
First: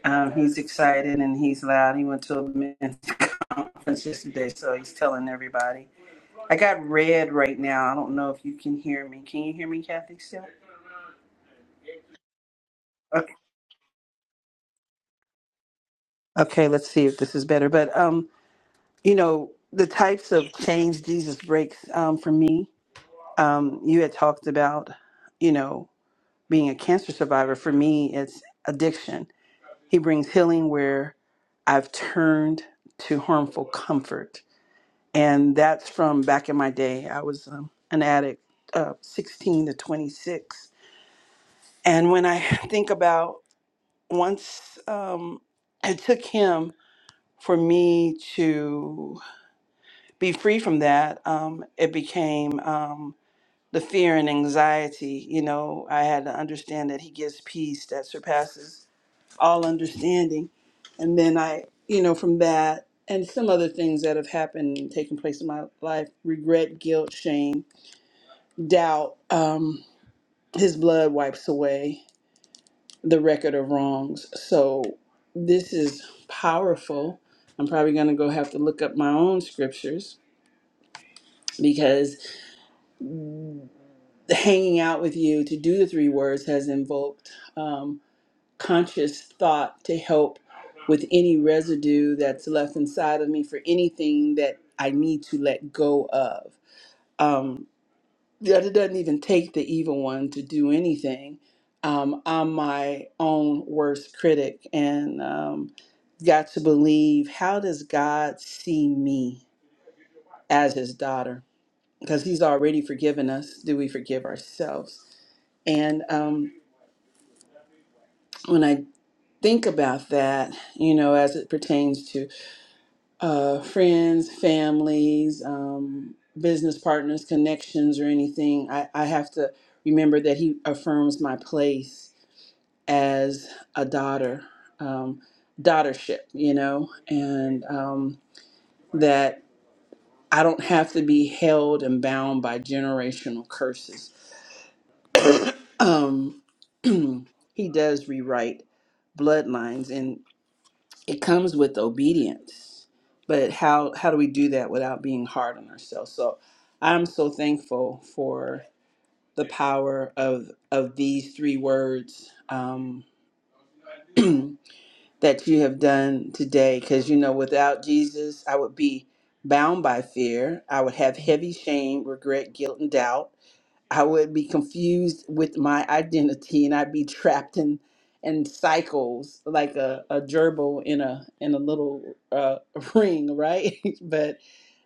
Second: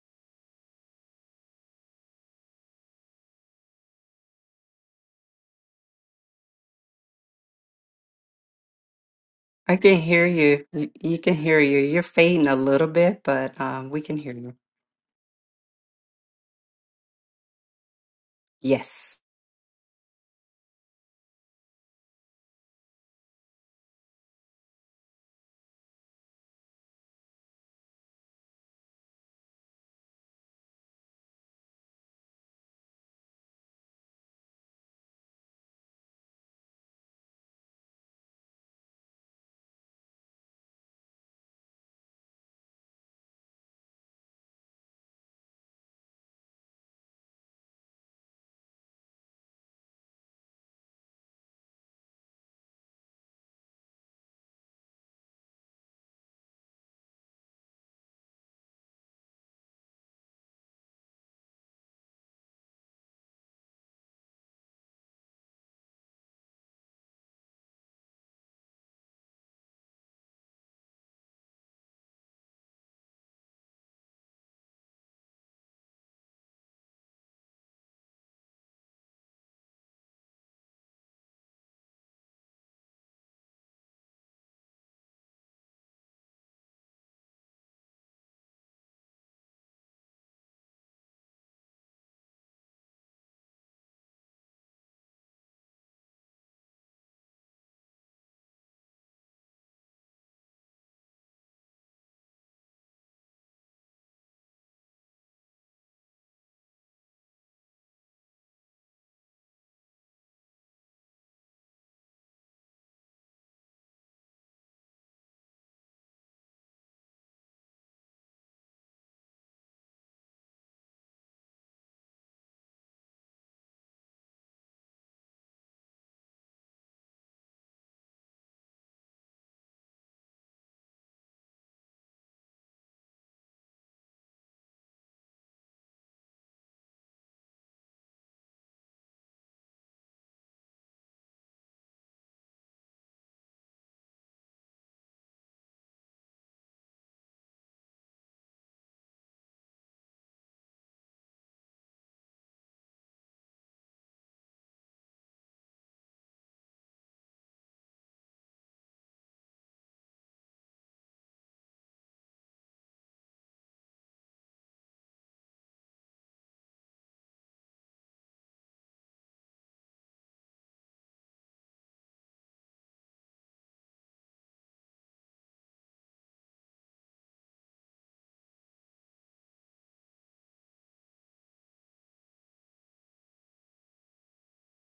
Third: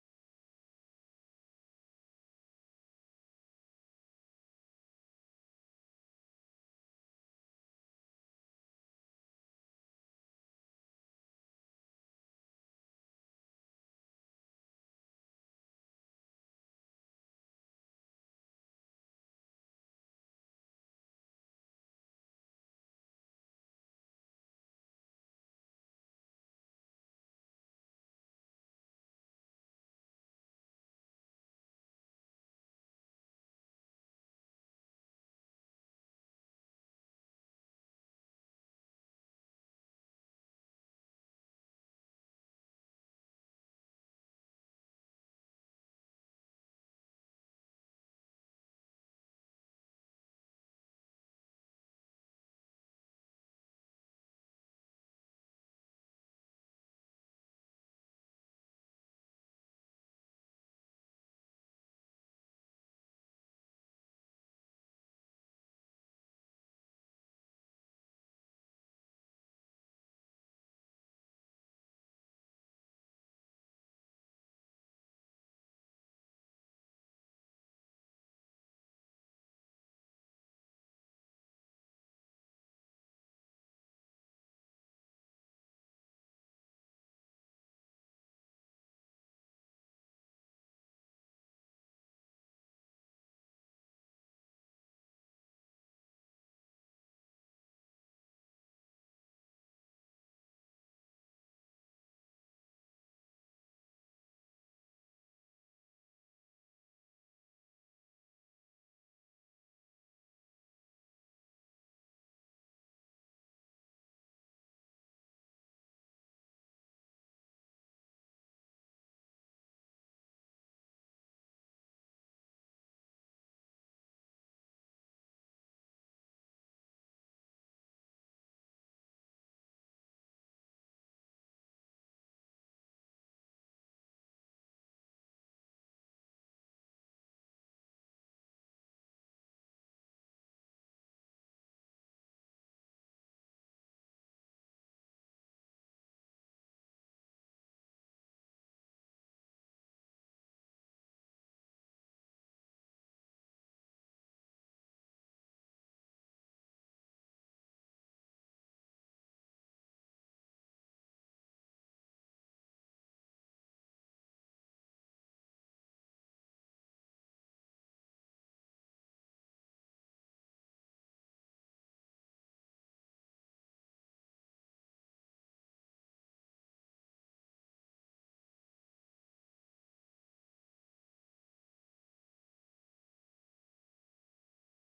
Speaker 2: Um, he's excited and he's loud. He went to a men's [laughs] conference yesterday, so he's telling everybody. I got red right now. I don't know if you can hear me. Can you hear
Speaker 1: I
Speaker 2: me,
Speaker 1: can
Speaker 2: Kathy?
Speaker 1: hear
Speaker 2: Still?
Speaker 1: you. You you can hear you. You're fading a little bit,
Speaker 2: Okay.
Speaker 1: but um, we can hear you.
Speaker 2: Okay. Let's see if this is better. But um, you
Speaker 1: Yes,
Speaker 2: know the types of chains Jesus breaks um for me um, you had talked about, you know, being a cancer survivor. For me, it's addiction. He brings healing where I've turned to harmful comfort. And that's from back in my day. I was um, an addict, uh, 16 to 26. And when I [laughs] think about once um, it took him for me to be free from that, um, it became. Um, the fear and anxiety. You know, I had to understand that He gives peace that surpasses all understanding. And then I, you know, from that and some other things that have happened and taken place in my life regret, guilt, shame, doubt. Um, his blood wipes away the record of wrongs. So this is powerful. I'm probably going to go have to look up my own scriptures because hanging out with you to do the three words has invoked um, conscious thought to help with any residue that's left inside of me for anything that I need to let go of. Um, yeah, it doesn't even take the evil one to do anything. Um, I'm my own worst critic and um, got to believe how does God see me as his daughter? Because he's already forgiven us. Do we forgive ourselves? And um, when I think about that, you know, as it pertains to uh, friends, families, um, business partners, connections, or anything, I, I have to remember that he affirms my place as a daughter, um, daughtership, you know, and um, that I don't have to be held and bound by generational curses. Um, [clears throat] he does rewrite bloodlines it comes with obedience but how how do we do that without being hard on ourselves so i'm so thankful for the power of of these three words um, [clears throat] that you have done today because you know without jesus i would be bound by fear i would have heavy shame regret guilt and doubt I would be confused with my identity and I'd be trapped in in cycles like a, a gerbil in a in a little uh, [laughs] ring, right? [laughs] but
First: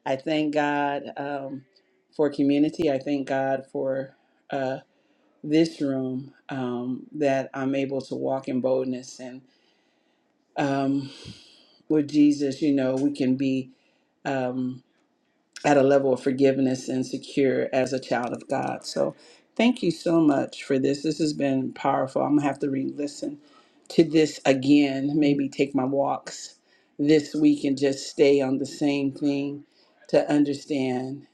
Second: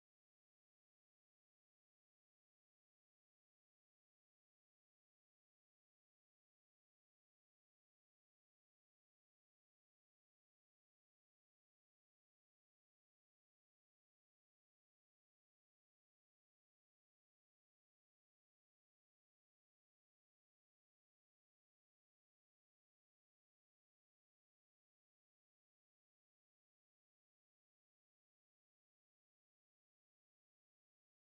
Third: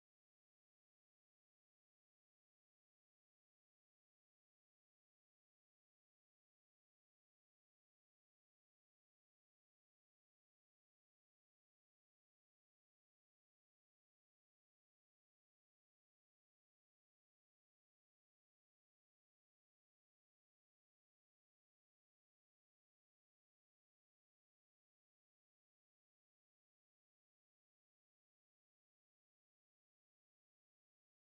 Speaker 2: I thank God um, for community. I thank God for uh, this room um, that I'm able to walk in boldness and um, with Jesus, you know, we can be. Um, at a level of forgiveness and secure as a child of God. So thank you so much for this. This has been powerful. I'm gonna have to re-listen to this again, maybe take my walks this week and just stay on the same thing to understand,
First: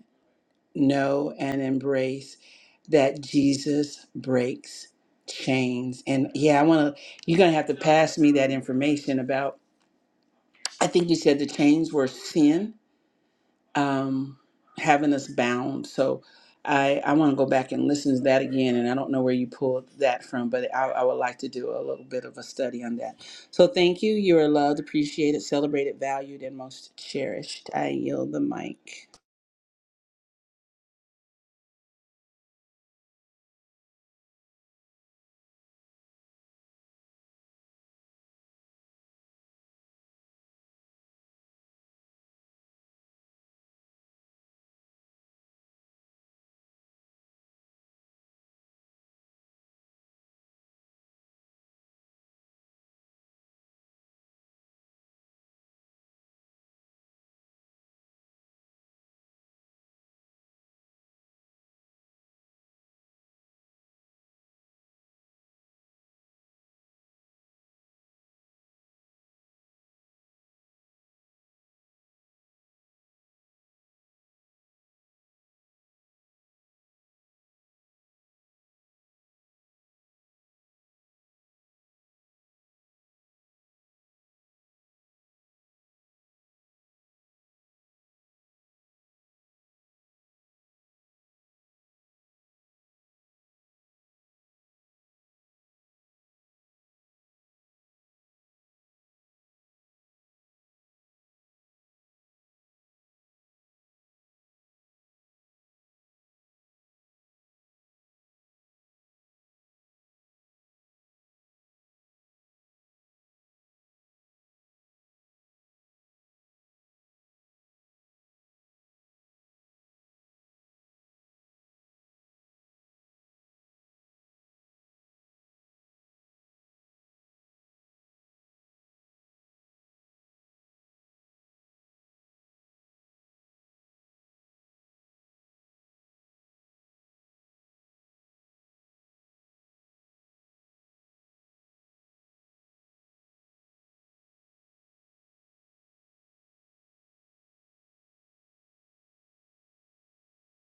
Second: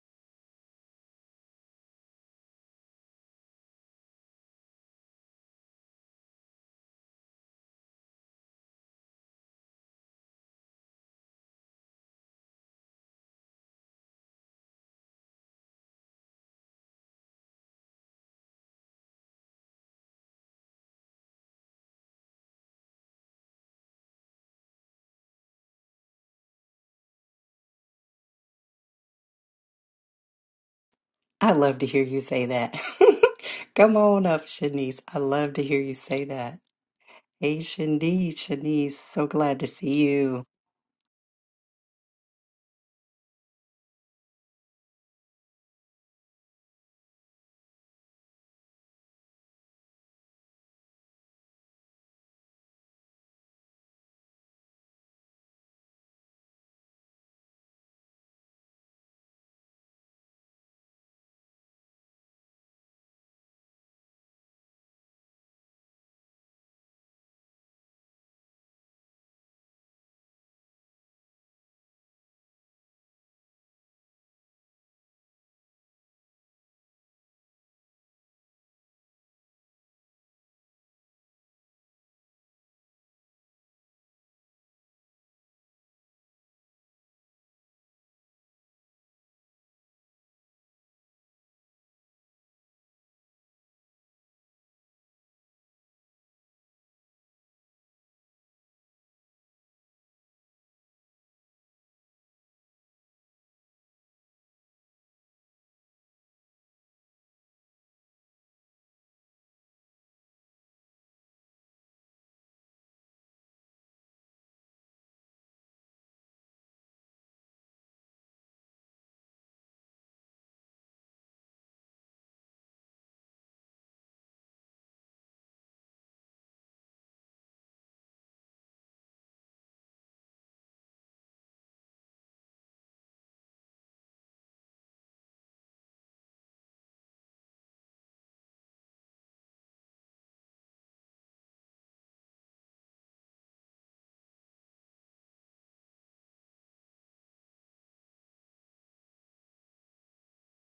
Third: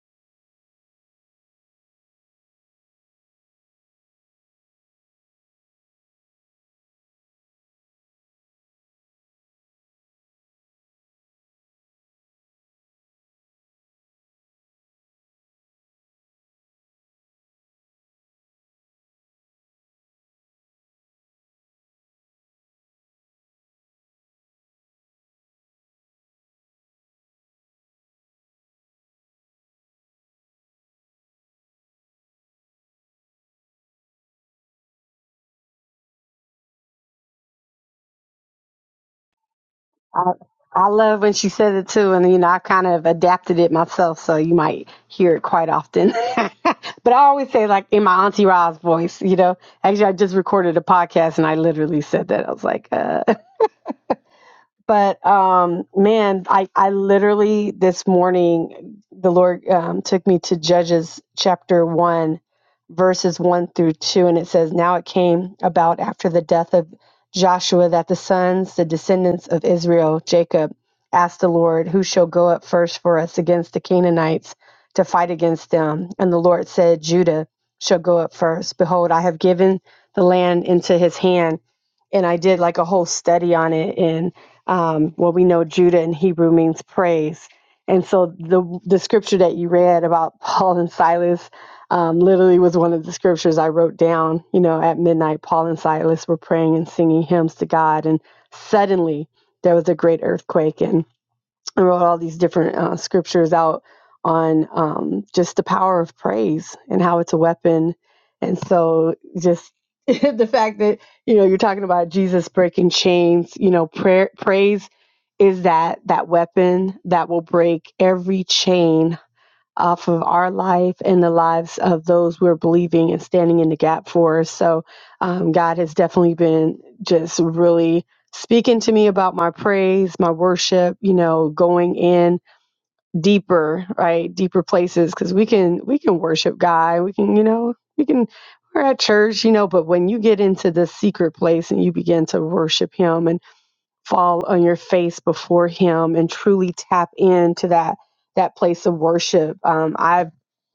Speaker 2: know, and embrace that Jesus breaks chains. And yeah, I wanna you're gonna have to pass me that information about I think you said the chains were sin um, having us bound. So I, I want to go back and listen to that again. And I don't know where you pulled that from, but I, I would like to do a little bit of a study on that. So thank you. You are loved, appreciated, celebrated, valued, and most cherished. I yield the mic.
Speaker 1: I love to hear you say that. [laughs] Come on up, Shanice. I love to hear you say that. Hey, Shanice, Shanice, so glad to see
Speaker 3: I,
Speaker 1: you.
Speaker 3: I love when she says it too, and you know I kind of adapted it myself, so you might hear it quite often. [laughs] but I always say like in my auntie Ra's voice, you know. Actually, I just recorded a podcast and I literally said that. I was like, uh, [laughs] but um man i i literally this morning the lord um, took me to judges chapter 1 verses 1 through 2 and it says now it came about after the death of joshua that the sons the descendants of israel jacob asked the Lord, 'Who shall go up first for us against the canaanites to fight against them and the lord said judah shall go up first behold i have given the land into his hand and i did like a whole study on it and um, well, we know Judah in Hebrew means praise. And so the, the scripture that you read about [laughs] Paul and Silas um, literally was one of the scriptures I wrote down. You know, at midnight, Paul and Silas were praying and singing hymns to God. And suddenly there was a great earthquake. and. I wrote all these different uh, scriptures out on um, just the power of praise and how it's a weapon. And so, just [laughs] the fact that you know you're talking about Jesus breaking chains, you know, prayer praise is that that weapon that will break every chain off of our life and the lives of those we're believing and standing in the gap for. So, um, God has definitely been just really speaking to me about my praise, my worship, you know, going in deeper, right? Deeper places because we can we can worship God. We can, you know, we can we're at church, you know, but when you get into the secret place and you begin to worship him and fall on your face before him and truly tap into that that place of worship um, i've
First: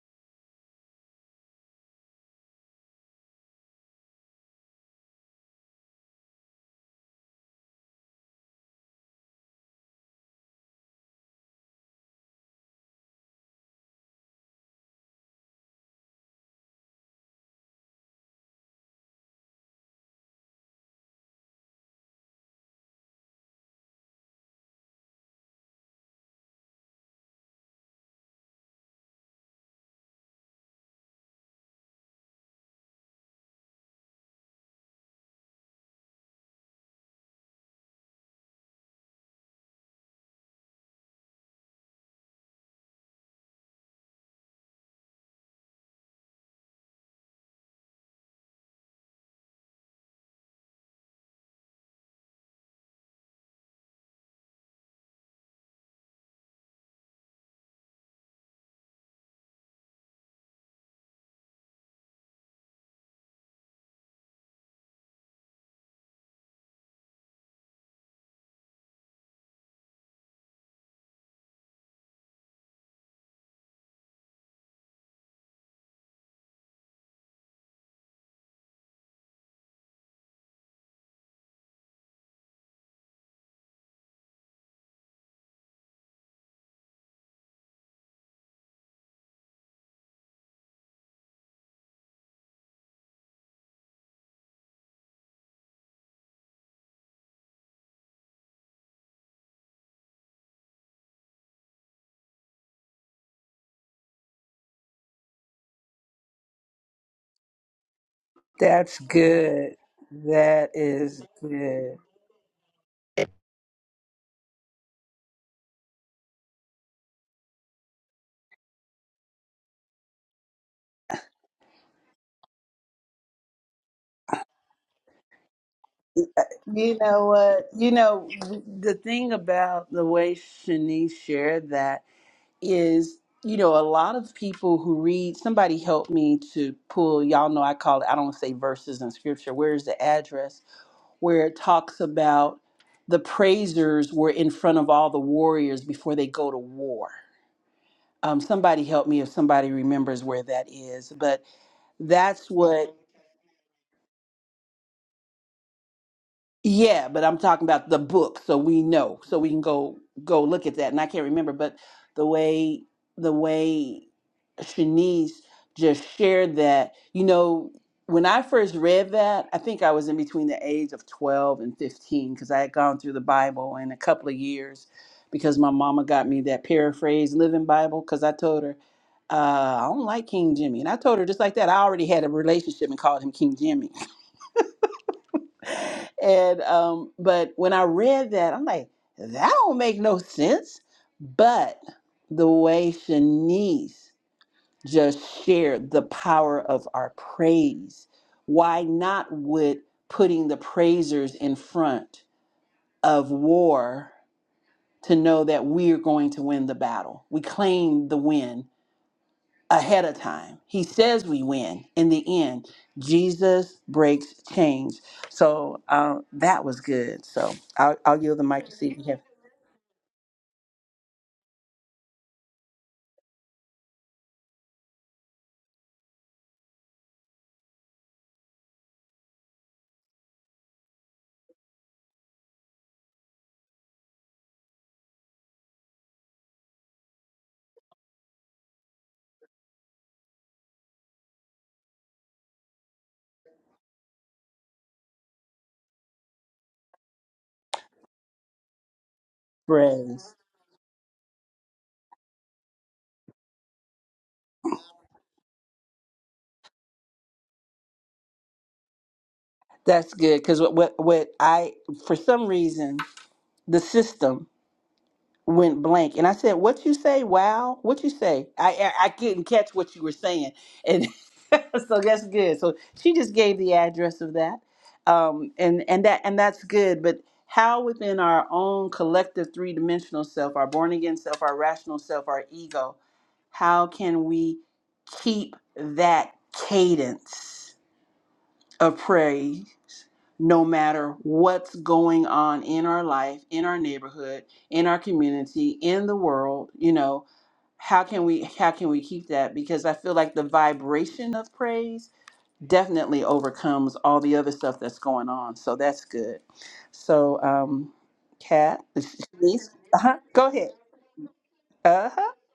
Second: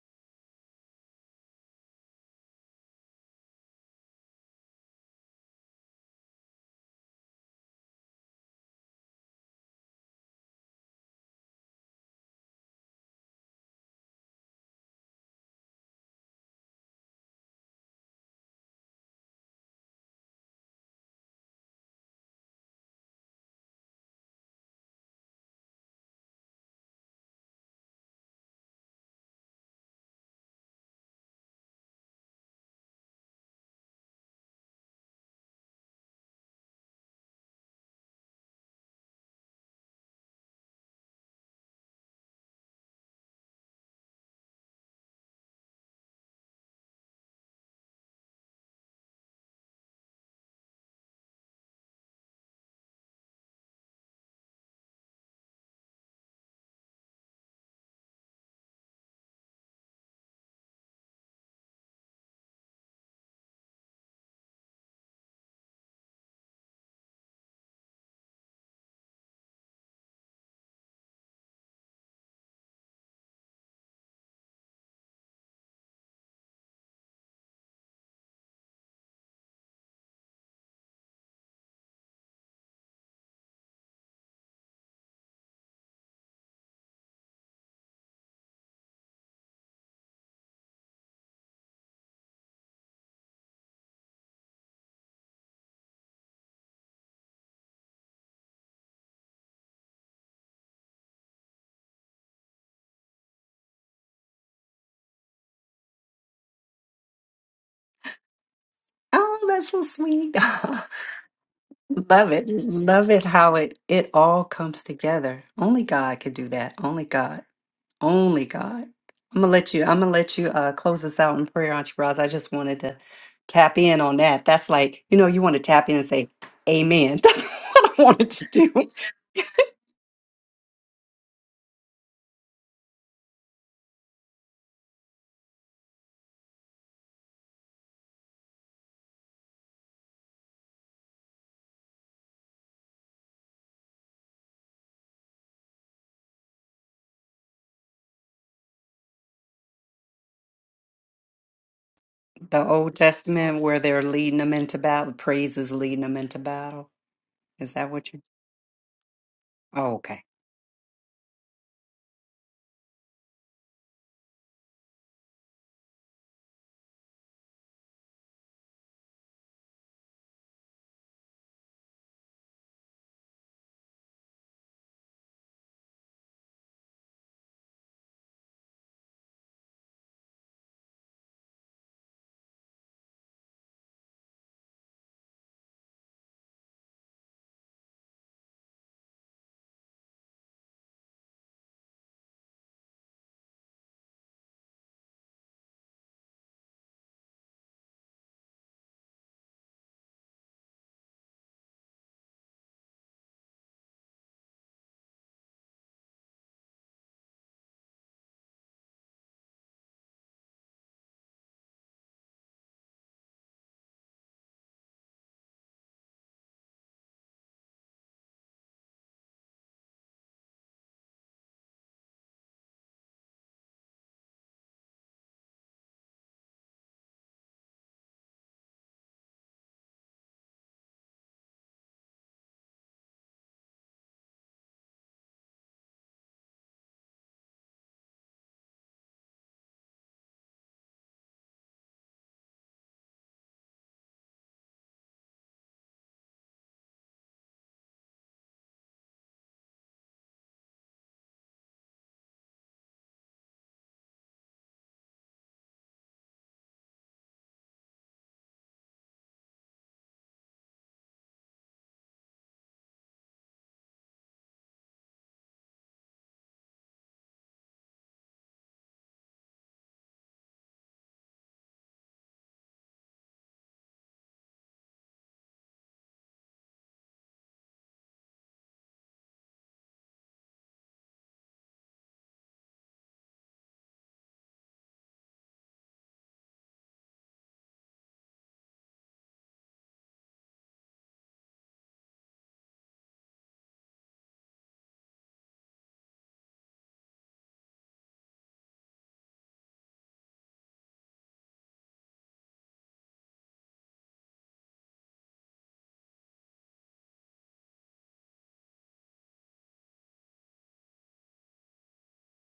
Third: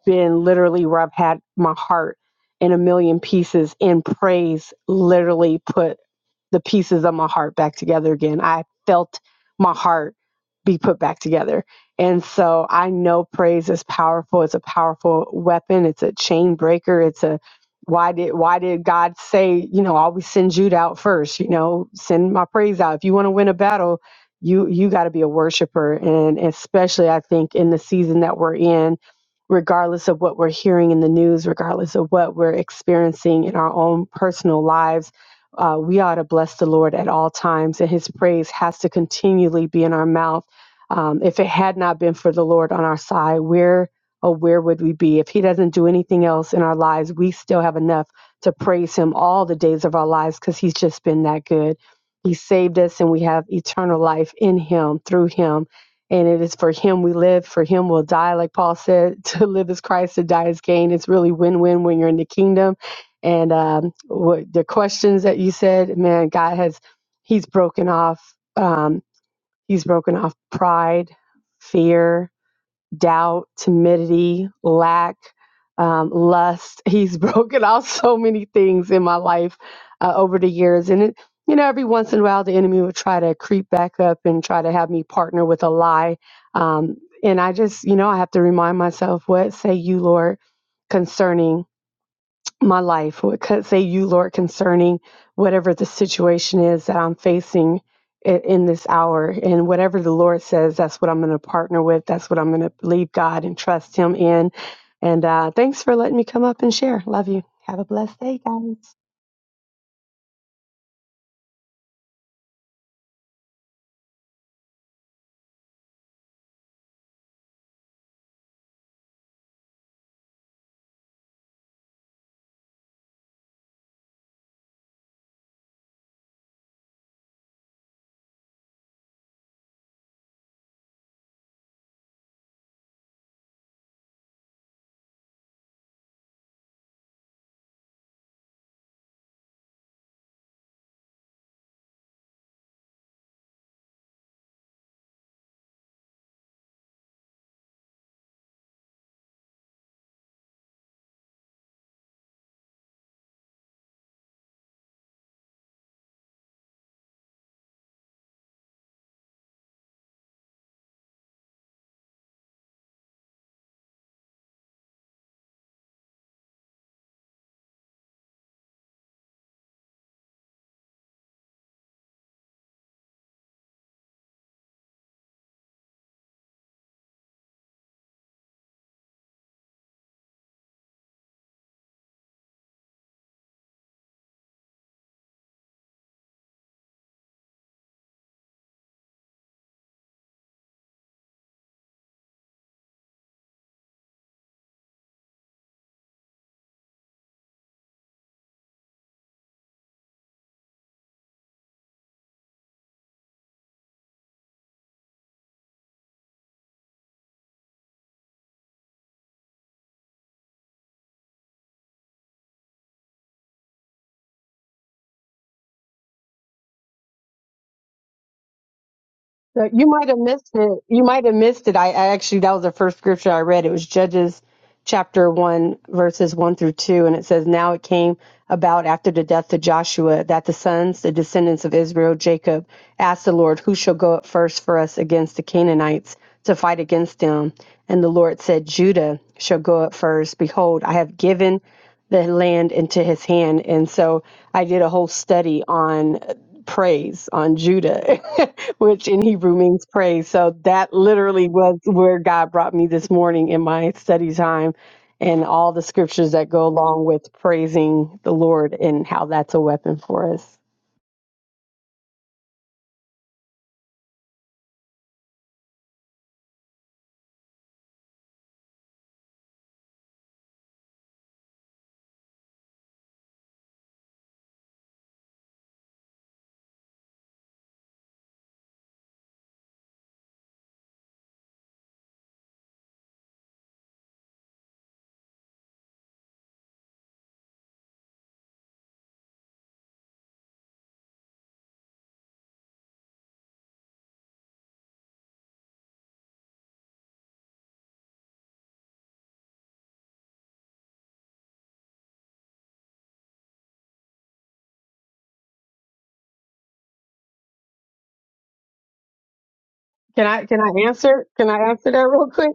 Speaker 3: been literally where i've had my heart in a million pieces in praise literally put the pieces of my heart back together again. I felt my heart be put back together. And so I know praise is powerful. It's a powerful weapon. It's a chain breaker. It's a why did why did God say, you know, always send Jude out first, you know, send my praise out. If you want to win a battle, you you got to be a worshiper and especially I think in the season that we're in, regardless of what we're hearing in the news, regardless of what we're experiencing in our own personal lives, uh, we ought to bless the Lord at all times, and his praise has to continually be in our mouth. Um, if it had not been for the Lord on our side, where oh where would we be? If he doesn't do anything else in our lives, we still have enough to praise him all the days of our lives because he's just been that good. He saved us and we have eternal life in him, through him. And it is for him we live, for him we'll die, like Paul said, [laughs] to live is Christ, to die is gain. It's really win win when you're in the kingdom and um, what the questions that you said, man, God has He's broken off. Um, he's broken off pride, fear, doubt, timidity, lack, um, lust. He's [laughs] broken off so many things in my life uh, over the years, and it. You know, every once in a while, the enemy would try to creep back up and try to have me partner with a lie. Um, and I just, you know, I have to remind myself, what say you, Lord, concerning? my life. What could say you, Lord, concerning whatever the situation is that I'm facing i- in this hour. And whatever the Lord says, that's what I'm going to partner with. That's what I'm going to believe God and trust Him in. And uh, thanks for letting me come up and share. Love you. Have a blessed day, guys.
Speaker 2: That's
Speaker 1: Oh, that's
Speaker 2: good.
Speaker 1: so sweet. [laughs]
Speaker 2: That is good.
Speaker 1: Love it. Love it how it it all comes together. Only God could do that. Only God. Only God. I'm gonna let you. I'm gonna let you uh, close us out in prayer, Auntie Roz. I just wanted to tap in on that. That's like you know, you want to tap in and say,
Speaker 2: You
Speaker 1: "Amen." [laughs]
Speaker 2: know
Speaker 1: That's
Speaker 2: what? You
Speaker 1: what I
Speaker 2: know,
Speaker 1: wanted to do.
Speaker 2: the thing
Speaker 1: [laughs]
Speaker 2: about the way Shanice shared that. is you know a lot of people who read somebody helped me to pull y'all know i call it i don't say verses in scripture where's the address where it talks about the praisers were in front of all the warriors before they go to war um, somebody help me if somebody remembers where that is but that's
Speaker 1: The
Speaker 2: what
Speaker 1: Old Testament, where they're leading them into battle, praise is leading them into battle.
Speaker 2: Yeah, but I'm talking
Speaker 1: Is
Speaker 2: about
Speaker 1: that
Speaker 2: the
Speaker 1: what you?
Speaker 2: book, so we know, so we can
Speaker 1: Oh,
Speaker 2: go
Speaker 1: okay.
Speaker 2: go look at that. And I can't remember, but the way the way Shanice just shared that, you know, when I first read that, I think I was in between the age of 12 and 15 because I had gone through the Bible in a couple of years because my mama got me that paraphrase living Bible because I told her uh, I don't like King Jimmy, and I told her just like that I already had a relationship and called him King Jimmy. [laughs] and um, but when I read that, I'm like, that don't make no sense. But the way Shanice just shared the power of our praise, why not with putting the praisers in front of war to know that we're going to win the battle? We claim the win ahead of time. He says we win in the end. Jesus breaks chains. So uh, that was good. So I'll, I'll yield the mic to see if we have
Speaker 3: So you might have missed it. You might have missed it. I, I actually, that was the first scripture I read. It was Judges chapter 1, verses 1 through 2. And it says, Now it came about after the death of Joshua that the sons, the descendants of Israel, Jacob, asked the Lord, 'Who shall go up first for us against the Canaanites to fight against them? And the Lord said, Judah shall go up first. Behold, I have given the land into his hand. And so I did a whole study on praise on Judah, [laughs] which in Hebrew means praise.
Speaker 2: praise.
Speaker 3: So that literally was where God brought me this morning in my study time and all the scriptures that go along with praising the Lord and how that's a weapon
Speaker 2: That's
Speaker 3: for
Speaker 2: good
Speaker 3: us.
Speaker 2: because what, what what I for some reason the system went blank and i said what you say wow what you say i i, I couldn't catch what you were saying and [laughs] so that's good so she just gave the address of that um and and that and that's good but how within our own collective three-dimensional self our born again self our rational self our ego how can we keep that cadence of praise no matter what's going on in our life, in our neighborhood, in our community, in the world, you know, how can we how can we keep that because I feel like the vibration of praise definitely overcomes all the other stuff that's going on. So that's good. So um Kat, [laughs] Shanice, uh-huh,
Speaker 3: Can I
Speaker 2: go
Speaker 3: can
Speaker 2: ahead.
Speaker 3: I answer? Can I answer that real
Speaker 2: Uh-huh.
Speaker 3: quick?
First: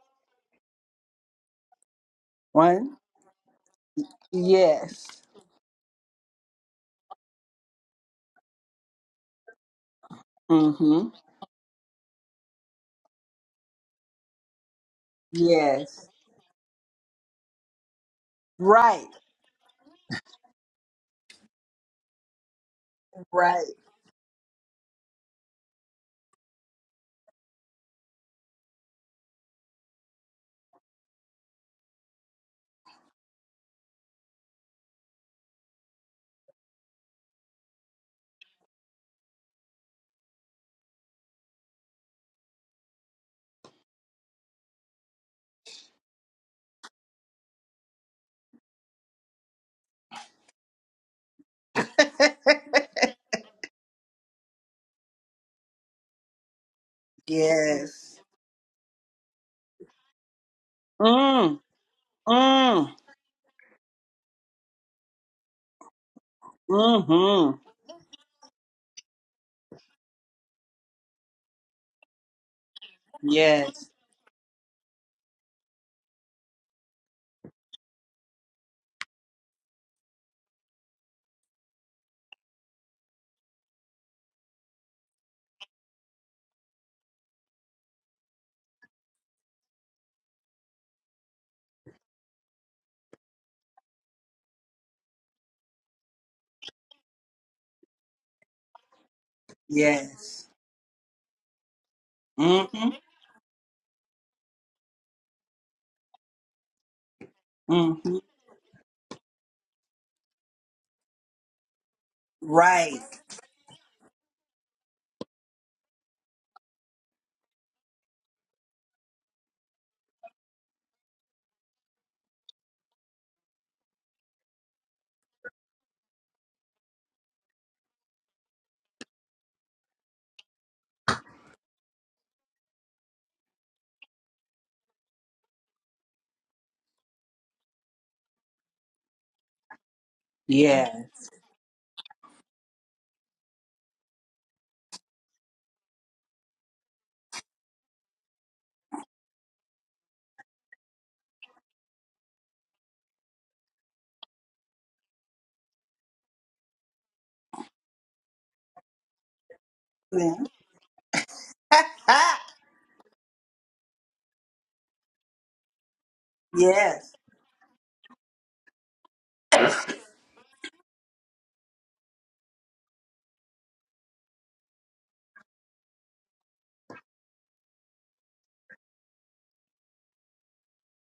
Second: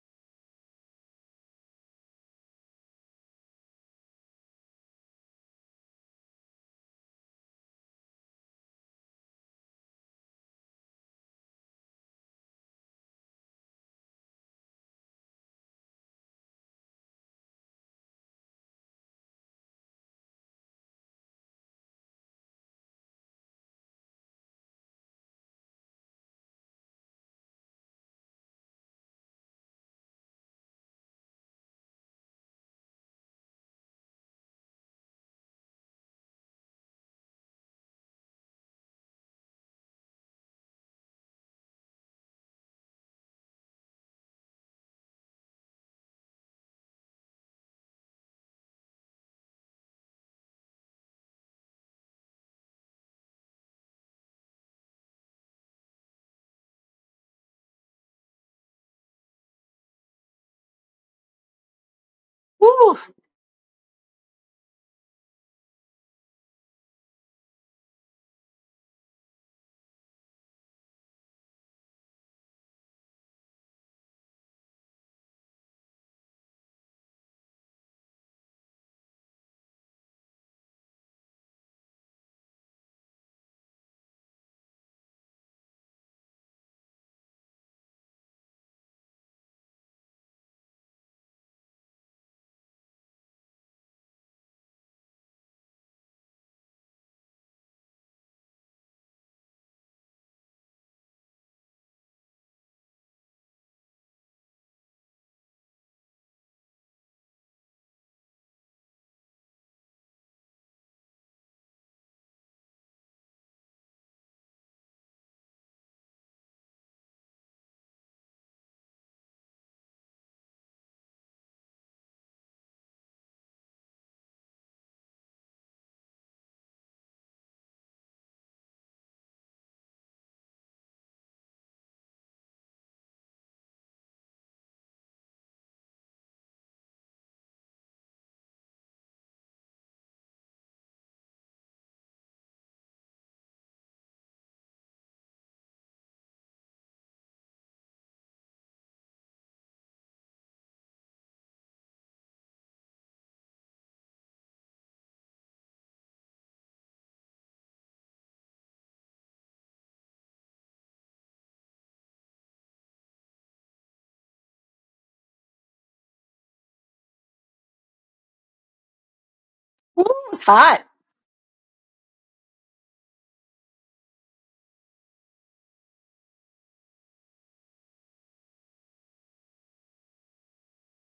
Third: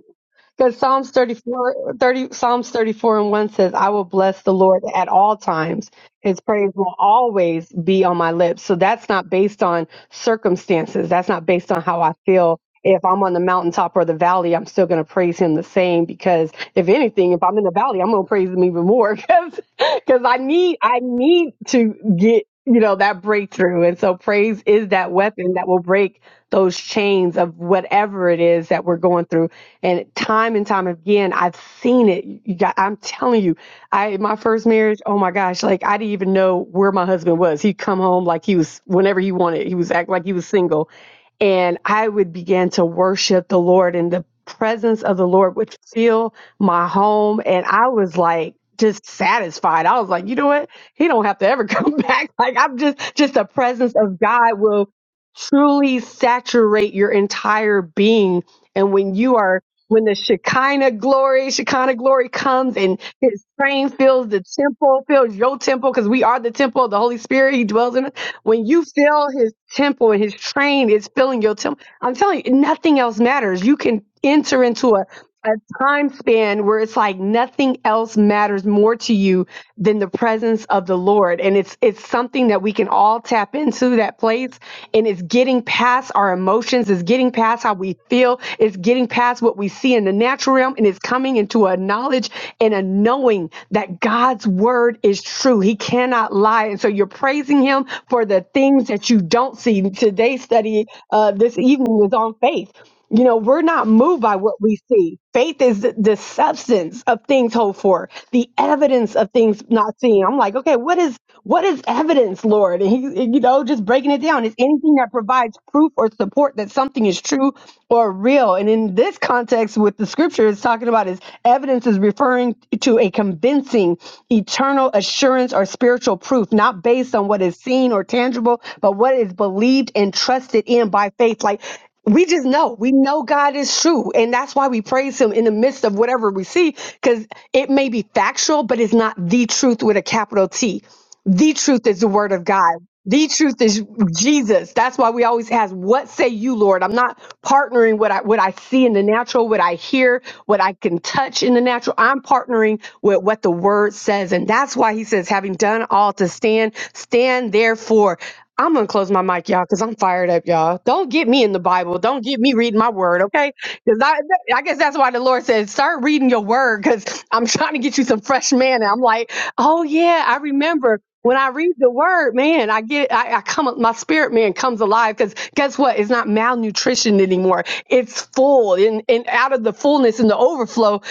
Speaker 3: Because Psalms 34 30 Psalms
Speaker 2: One.
Speaker 3: 34 and 1 says, I will bless the Lord at
Speaker 2: Yes.
Speaker 3: all times. His praise will always be on my lips. So that's not based on circumstances.
Speaker 2: Mhm.
Speaker 3: That's not based on how I feel if I'm on the mountaintop or the valley, I'm still going to praise him the same
Speaker 2: Yes.
Speaker 3: because if anything, if I'm in the valley, I'm going to praise him even
Speaker 2: Right.
Speaker 3: more [laughs] because because I need I need to get you know that
Speaker 2: Right.
Speaker 3: breakthrough. And so praise is that weapon that will break those chains of whatever it is that we're going through. And time and time again, I've seen it. You got, I'm telling you, I my first marriage, oh my gosh, like I didn't even know where my husband was. He'd come home like he was whenever he wanted. He was act like he was single and I would begin to worship the Lord, and the presence of the Lord would fill my home, and I was like just satisfied. I was like, you know what? He don't have to ever [laughs] come
Speaker 2: [laughs]
Speaker 3: back. Like I'm just just the presence of God will truly saturate your entire
Speaker 2: yes.
Speaker 3: being, and when you are when the Shekinah glory,
Speaker 2: Mm.
Speaker 3: Shekinah glory comes
Speaker 2: Mm.
Speaker 1: Woo,
Speaker 3: and his train fills the temple, fills your temple, because we are the temple of the Holy Spirit.
Speaker 2: Mm-hmm.
Speaker 3: He dwells in us when you feel his temple and his train is filling your temple, I'm telling you, nothing else matters. You
Speaker 2: Yes.
Speaker 3: can enter into a, a time span where it's like nothing else matters more to you than the presence of the Lord. And it's it's something that we can all tap into that place. And it's getting past our emotions, it's getting past how we feel, it's getting past what we see in the natural realm, and it's coming into a knowledge and a knowing that God's word is true true. He cannot lie. And so you're praising him for the things that you don't see. Today's
Speaker 2: Yes.
Speaker 3: study uh, this evening was on faith.
Speaker 2: Mm-hmm.
Speaker 3: You know, we're not moved by what we see. Faith is the the substance of things hoped for,
Speaker 2: Mm-hmm.
Speaker 3: the evidence of things not seen. I'm like, okay, what is what is evidence, Lord? And
Speaker 2: Right.
Speaker 3: he, and, you know, just breaking it down. It's anything that provides proof or support that something is true or real. And in this context, with the scripture, it's talking about is evidence is referring to a convincing eternal assurance or spiritual proof, not based on what is seen or tangible, but what is believed and trusted in by faith. Like we just know, we know God is true. And that's why we praise him in the midst of whatever we see, because it may be factual, but it's not the truth with a capital T.
Speaker 2: Yes.
Speaker 3: The truth is the word of God. The truth is Jesus. That's why we always ask, what say you, Lord? I'm not partnering what I what I see in the natural, what I hear, what I can touch in the natural. I'm partnering with what the word says. And that's why he says, having done all to stand, stand therefore. I'm gonna close my mic, y'all, because I'm fired up, y'all. Don't get me in the Bible. Don't
Speaker 2: Yeah.
Speaker 3: get me reading my word, okay? Because I, I guess that's why the Lord said, start reading your
Speaker 2: [laughs]
Speaker 3: word,
Speaker 2: yes.
Speaker 3: because I'm [laughs] trying to get you some fresh manna. I'm like, oh
Speaker 1: woo,
Speaker 3: yeah, I
Speaker 1: it's hot.
Speaker 3: remember when I read the word, man, I get, I, I come, my spirit man comes alive. Because guess what? It's not malnutrition anymore. It's full, and and out of the fullness and the overflow,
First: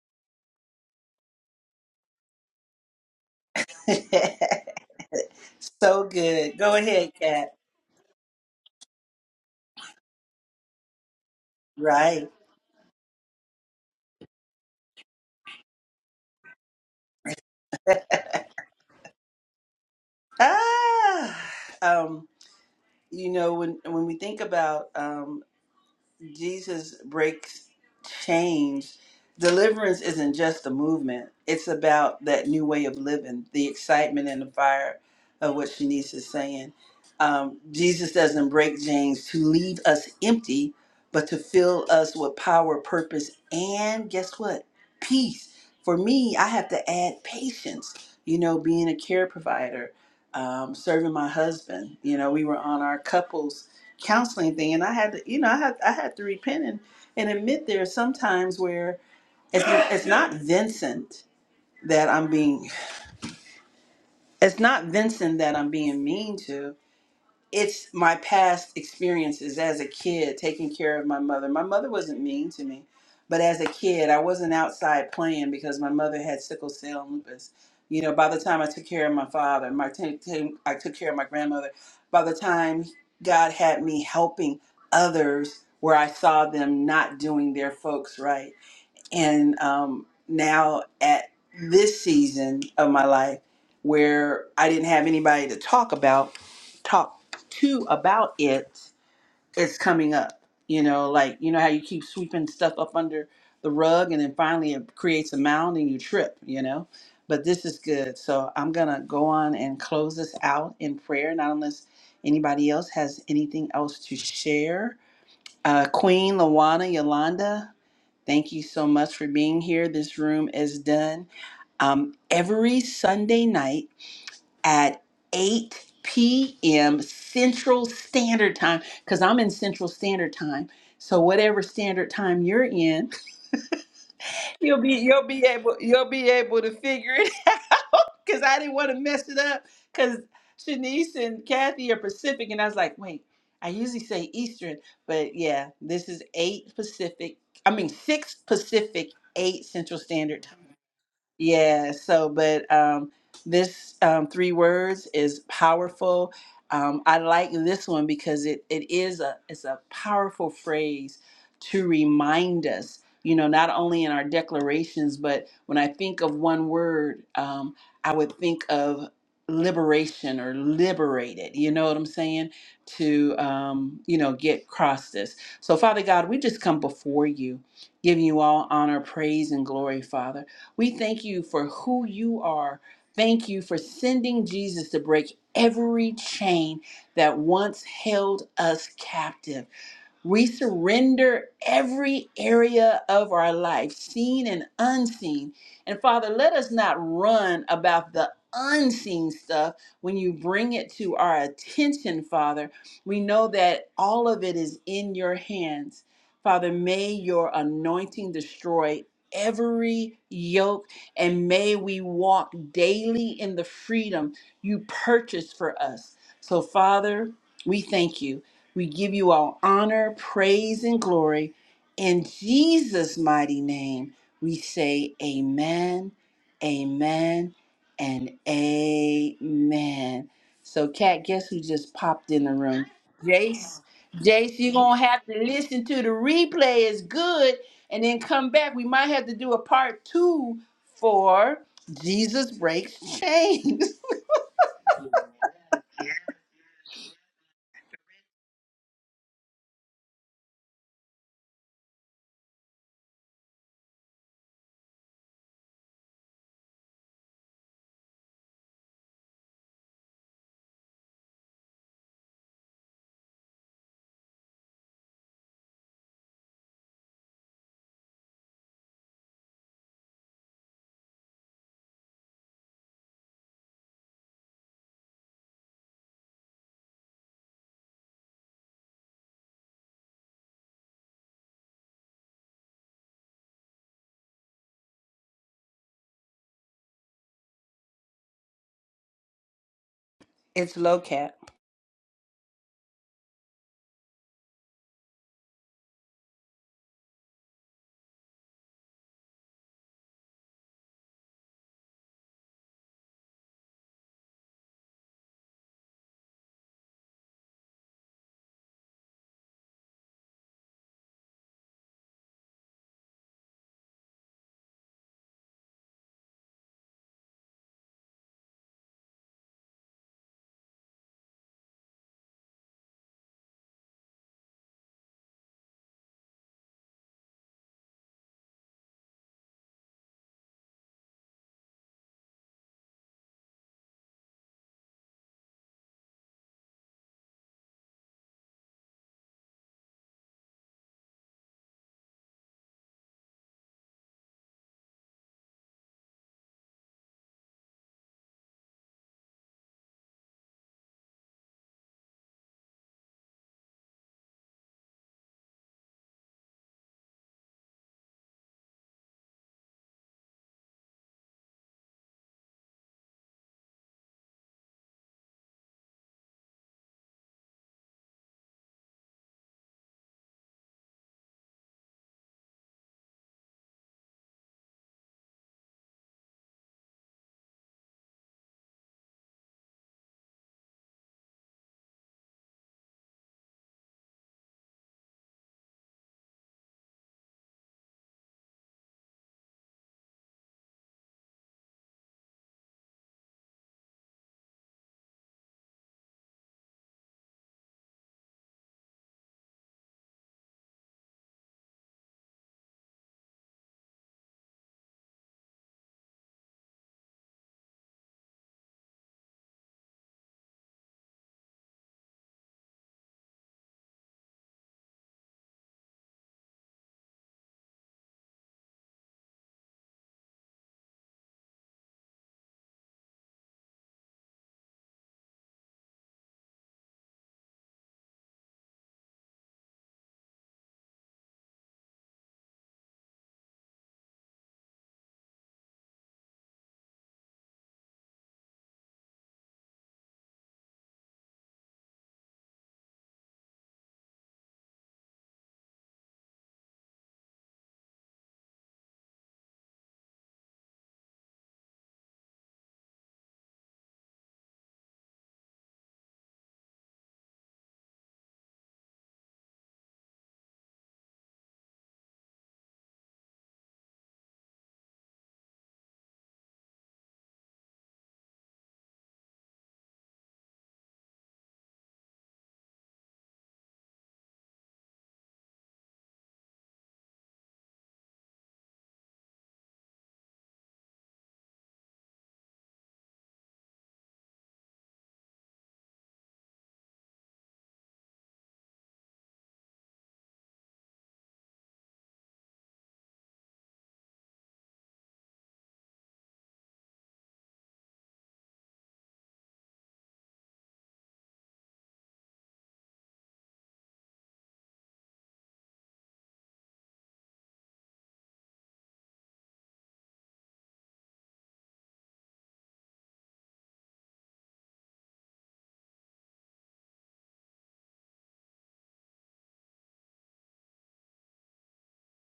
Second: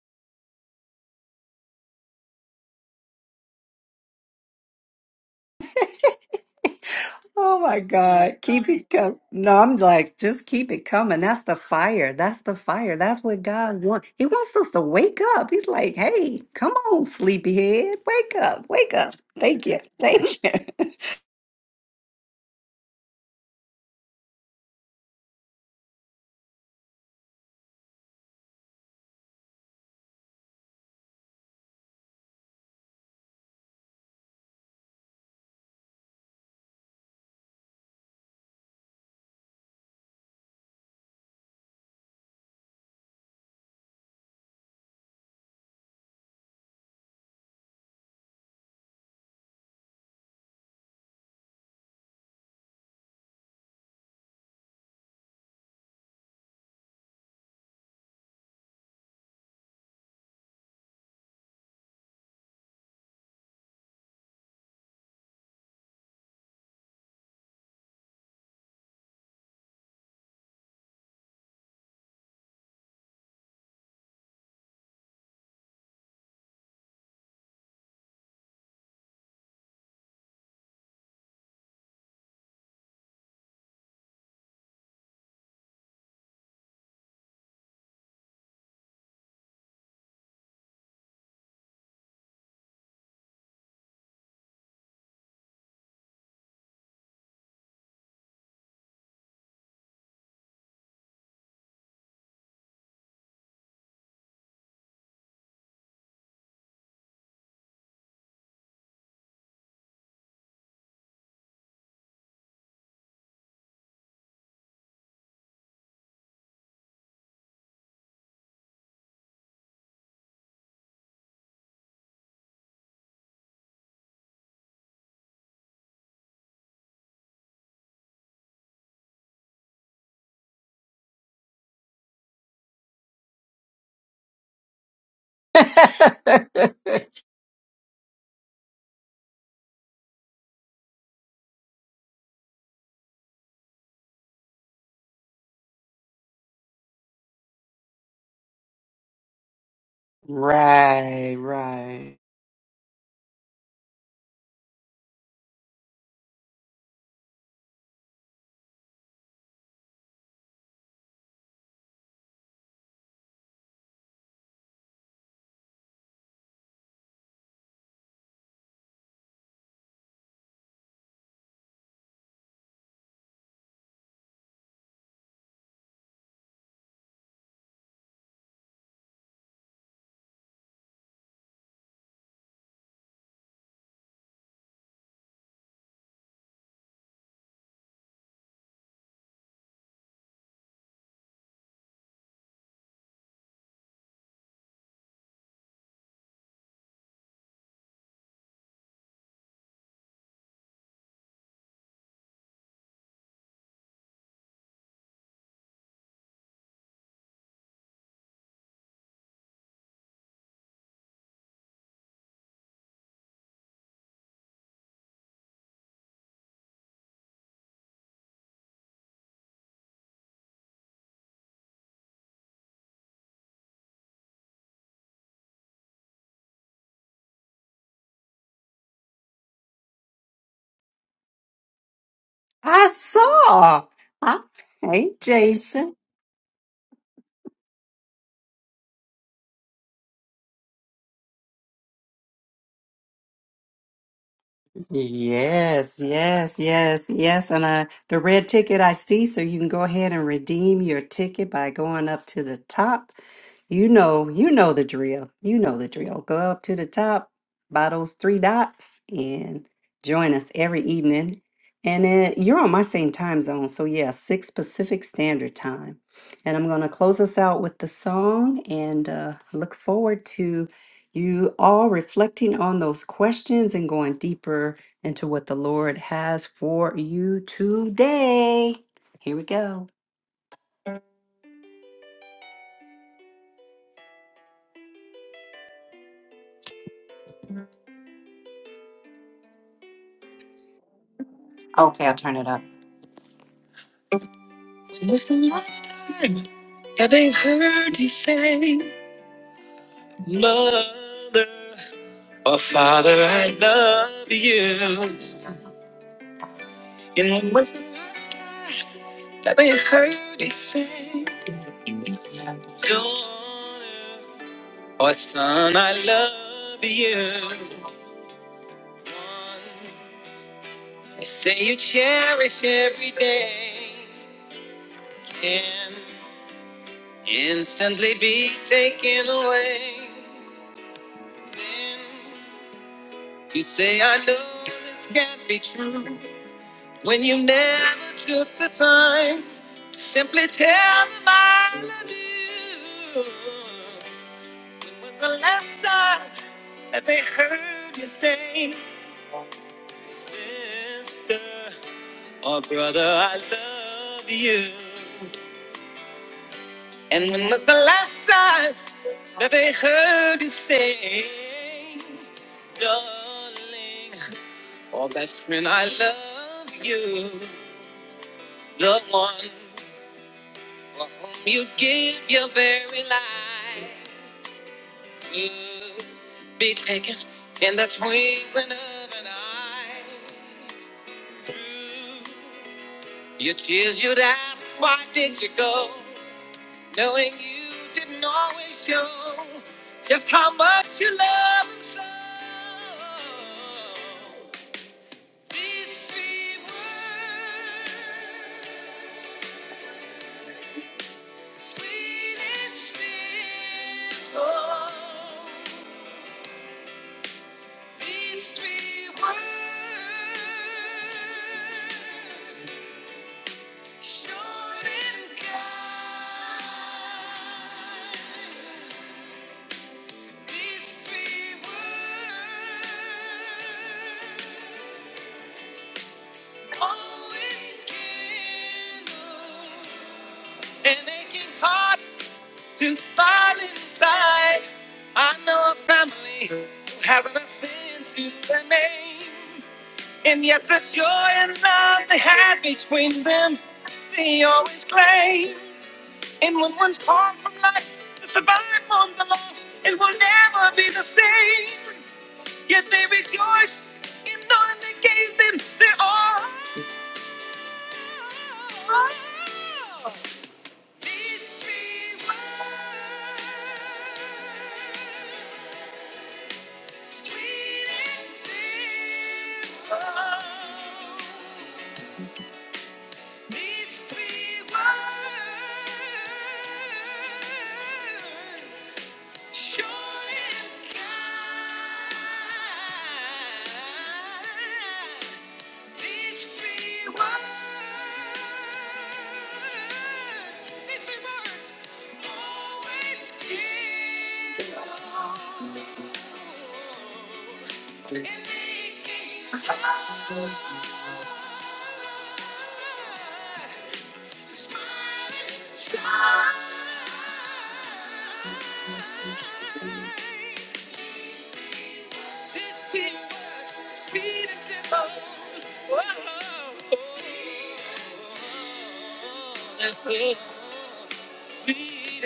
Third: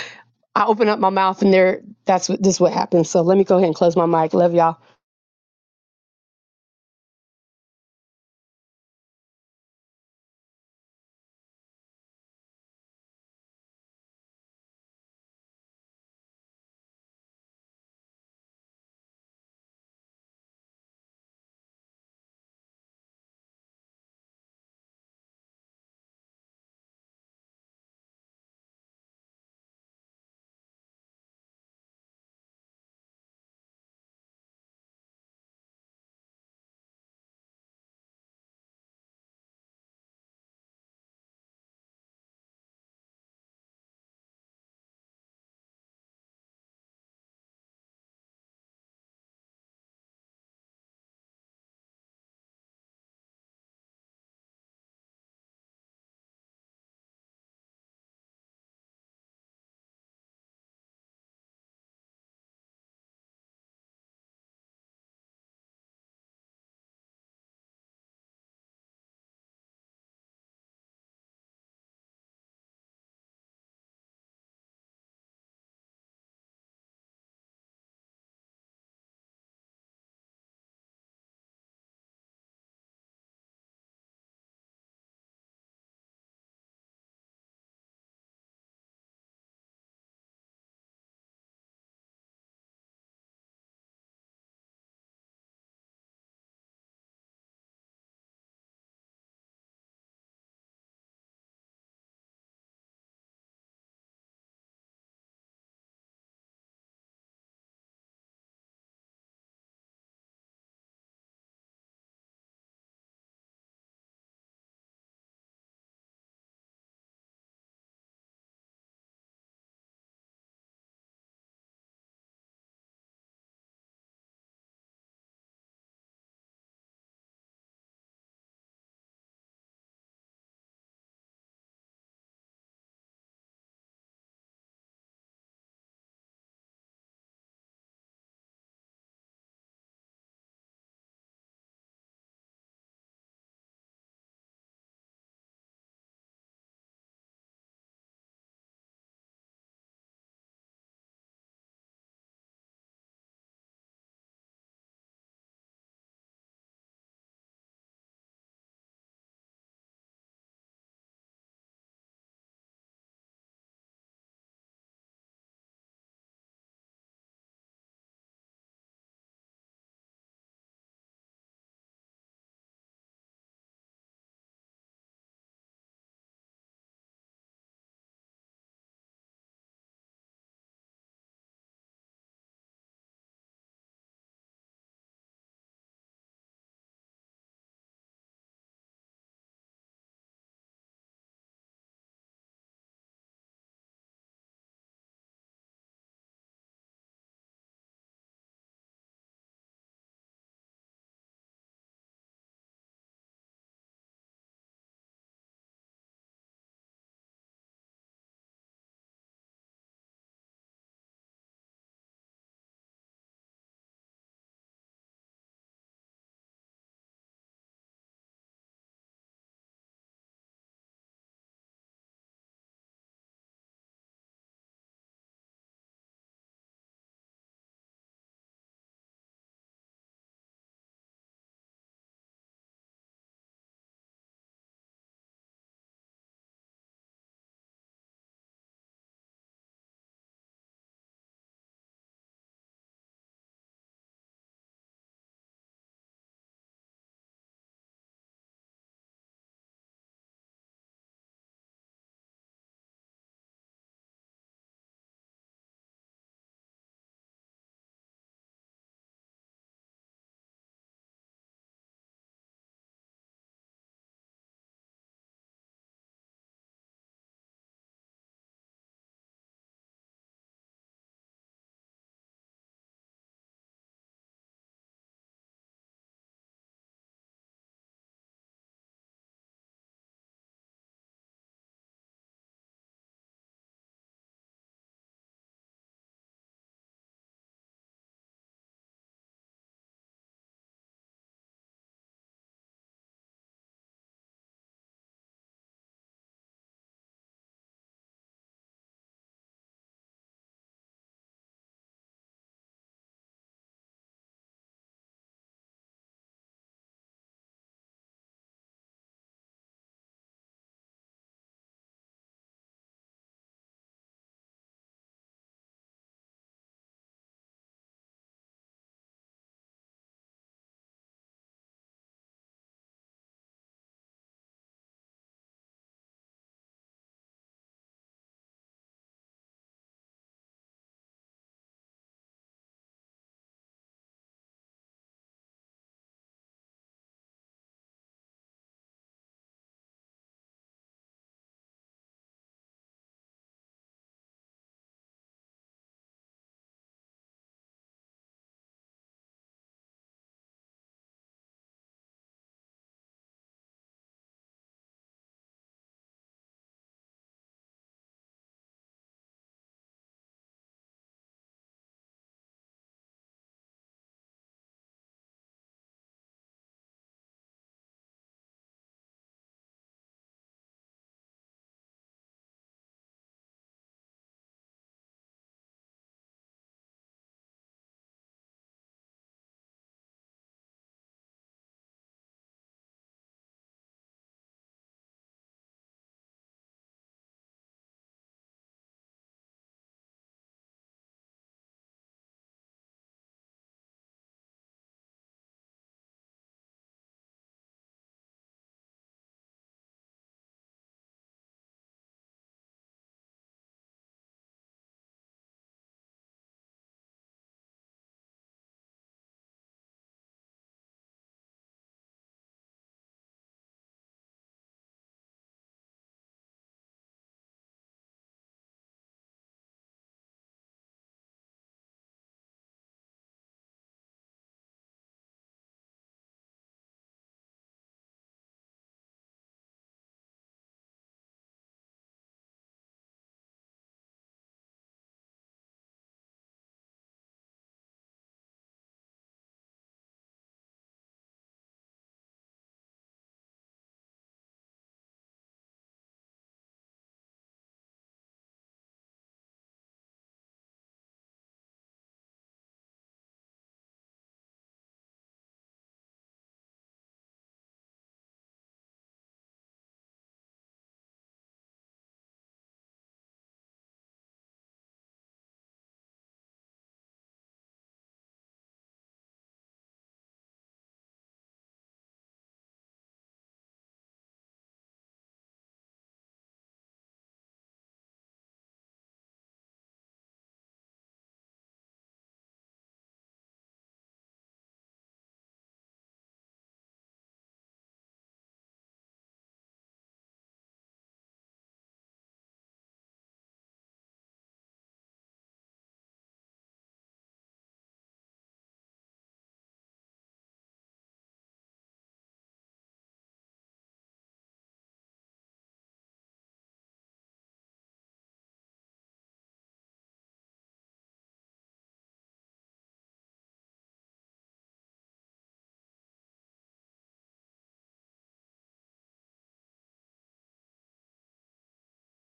Speaker 3: I open up my mouth, and there, that's what this what happens. So let me go ahead and close
Speaker 2: [laughs]
Speaker 3: my mic. Love y'all.
Speaker 2: so good. Go ahead, Kat.
Speaker 1: Oh my God. Keep it coming. No, I'm like, just keep it coming. That's the fire.
Speaker 2: Right.
Speaker 1: That's the fire. That's what God wants. He wants us to wake up. He's like, hey, come on, sleepyhead. Wake up. Wake up. Thank you. Thank you.
Speaker 2: Ah. Um, you know, when when we think about um. Jesus breaks chains. Deliverance isn't just a movement, it's about that new way of living, the excitement and the fire of what Shanice is saying. Um, Jesus doesn't break chains to leave us empty, but to fill us with power, purpose, and guess what? Peace. For me, I have to add patience, you know, being a care provider, um, serving my husband. You know, we were on our couples counseling thing and I had to you know I had I had to repent and, and admit there are some times where it's it's not Vincent that I'm being it's not Vincent that I'm being mean to it's my past experiences as a kid taking care of my mother. My mother wasn't mean to me, but as a kid, I wasn't outside playing because my mother had sickle cell and lupus. You know, by the time I took care of my father, my t- t- I took care of my grandmother. By the time God had me helping others where I saw them not doing their folks right and um, now at this season of my life where I didn't have anybody to talk about, talk to about it, it's coming up. You know, like you know how you keep sweeping stuff up under the rug, and then finally it creates a mound, and you trip. You know, but this is good. So I'm gonna go on and close this out in prayer, not unless anybody else has anything else to share. Uh, Queen Lawana Yolanda, Thank you so much for being here. This room is done um, every Sunday night at 8 p.m. Central Standard Time, because I'm in Central Standard Time. So, whatever standard time you're in, [laughs] You'll be you'll be able you'll be able
Speaker 1: [laughs]
Speaker 2: to figure it [laughs] out because I didn't want to mess it up because Shanice and Kathy are Pacific and I was like, wait, I usually say Eastern, but yeah, this is eight Pacific. I mean six Pacific, eight Central Standard
Speaker 1: right,
Speaker 2: yeah,
Speaker 1: right.
Speaker 2: so but um this um three words is powerful. Um I like this one because it it is a it's a powerful phrase to remind us, you know, not only in our declarations, but when I think of one word, um I would think of liberation or liberated. You know what I'm saying? To um, you know, get across this. So Father God, we just come before you, giving you all honor, praise and glory, Father. We thank you for who you are. Thank you for sending Jesus to break every chain that once held us captive. We surrender every area of our life, seen and unseen. And Father, let us not run about the unseen stuff when you bring it to our attention, Father. We know that all of it is in your hands. Father, may your anointing destroy every yoke and may we walk daily in the freedom you purchased for us. So, Father, we thank you. We give you all honor, praise, and glory. In Jesus' mighty name, we say amen, amen, and amen. So, Kat, guess who just popped in the room?
Speaker 1: I
Speaker 2: Jace.
Speaker 1: saw. I,
Speaker 2: Jace, you're going to
Speaker 1: hey,
Speaker 2: have to listen
Speaker 1: Jason.
Speaker 2: to the replay. It's good. And then come back. We might have to do a part two for Jesus Breaks Chains. [laughs]
Speaker 1: Yes, yes, yes, yes. And I, the red ticket I see, so you can go ahead and redeem your ticket by going up to the top. You know, you know the drill. You know the drill. Go up to the top by those three dots and join us every evening. And then you're on my same time zone. So, yeah, 6 Pacific Standard Time. And I'm going to close us out with the song and uh, look forward to you all reflecting on those questions and going deeper into what the Lord has for you today. Here we go.
Speaker 2: It's low, Cat.
Speaker 1: Okay, I'll turn it up. It was the last time. Have they heard you say, Mother or Father, I love you? And when was the last time that they heard you say, Daughter or Son, I love you? One, you say you cherish every day, can instantly be taken away. Then you say, I know this can't be true. When you never took the time to simply tell them I love you. When was the last time that they heard you say, Sister or brother, I love you? And when was the last time that they heard you say, Darling or best friend, I love you? The one You give your very life. You be taken in the twinkling of an eye. Through your tears, you'd ask, why did you go? Knowing you didn't always show just how much you love and so. These three words. Sweet and still, oh, these three words, short and kind. These three words, always kindle an aching heart to smile inside. I know a family who hasn't a sin to their name. And yet the joy and love they had between them, they always claim. And when one's torn from life, the survived on the loss, it will never be the same. Yet they rejoice in knowing they gave them their all. These three words Sweet and simple. Needs three words. Short and kind. These three words, these three words, always give hope in making Speed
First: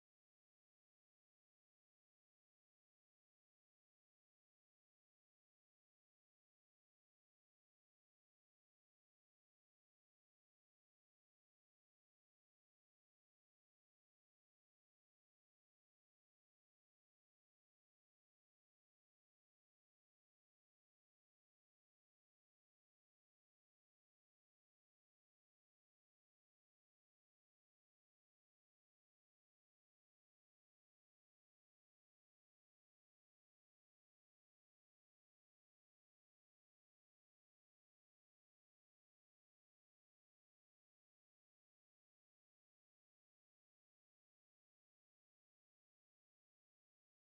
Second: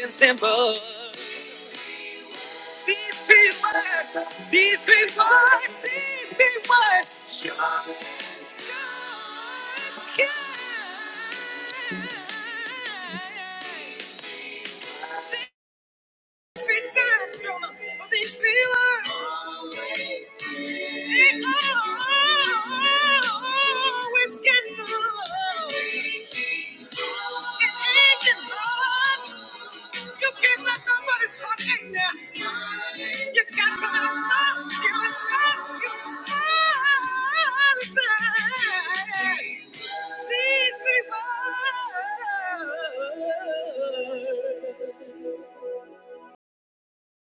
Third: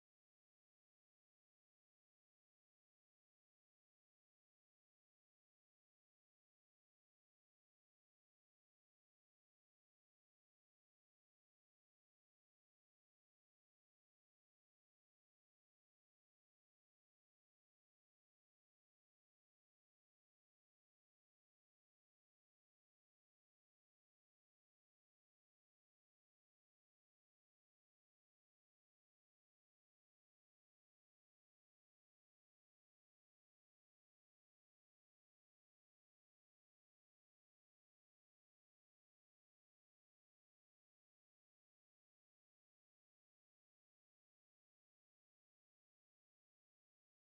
Speaker 1: and Simple. This is what, this is what, this is what God, God can. These three words.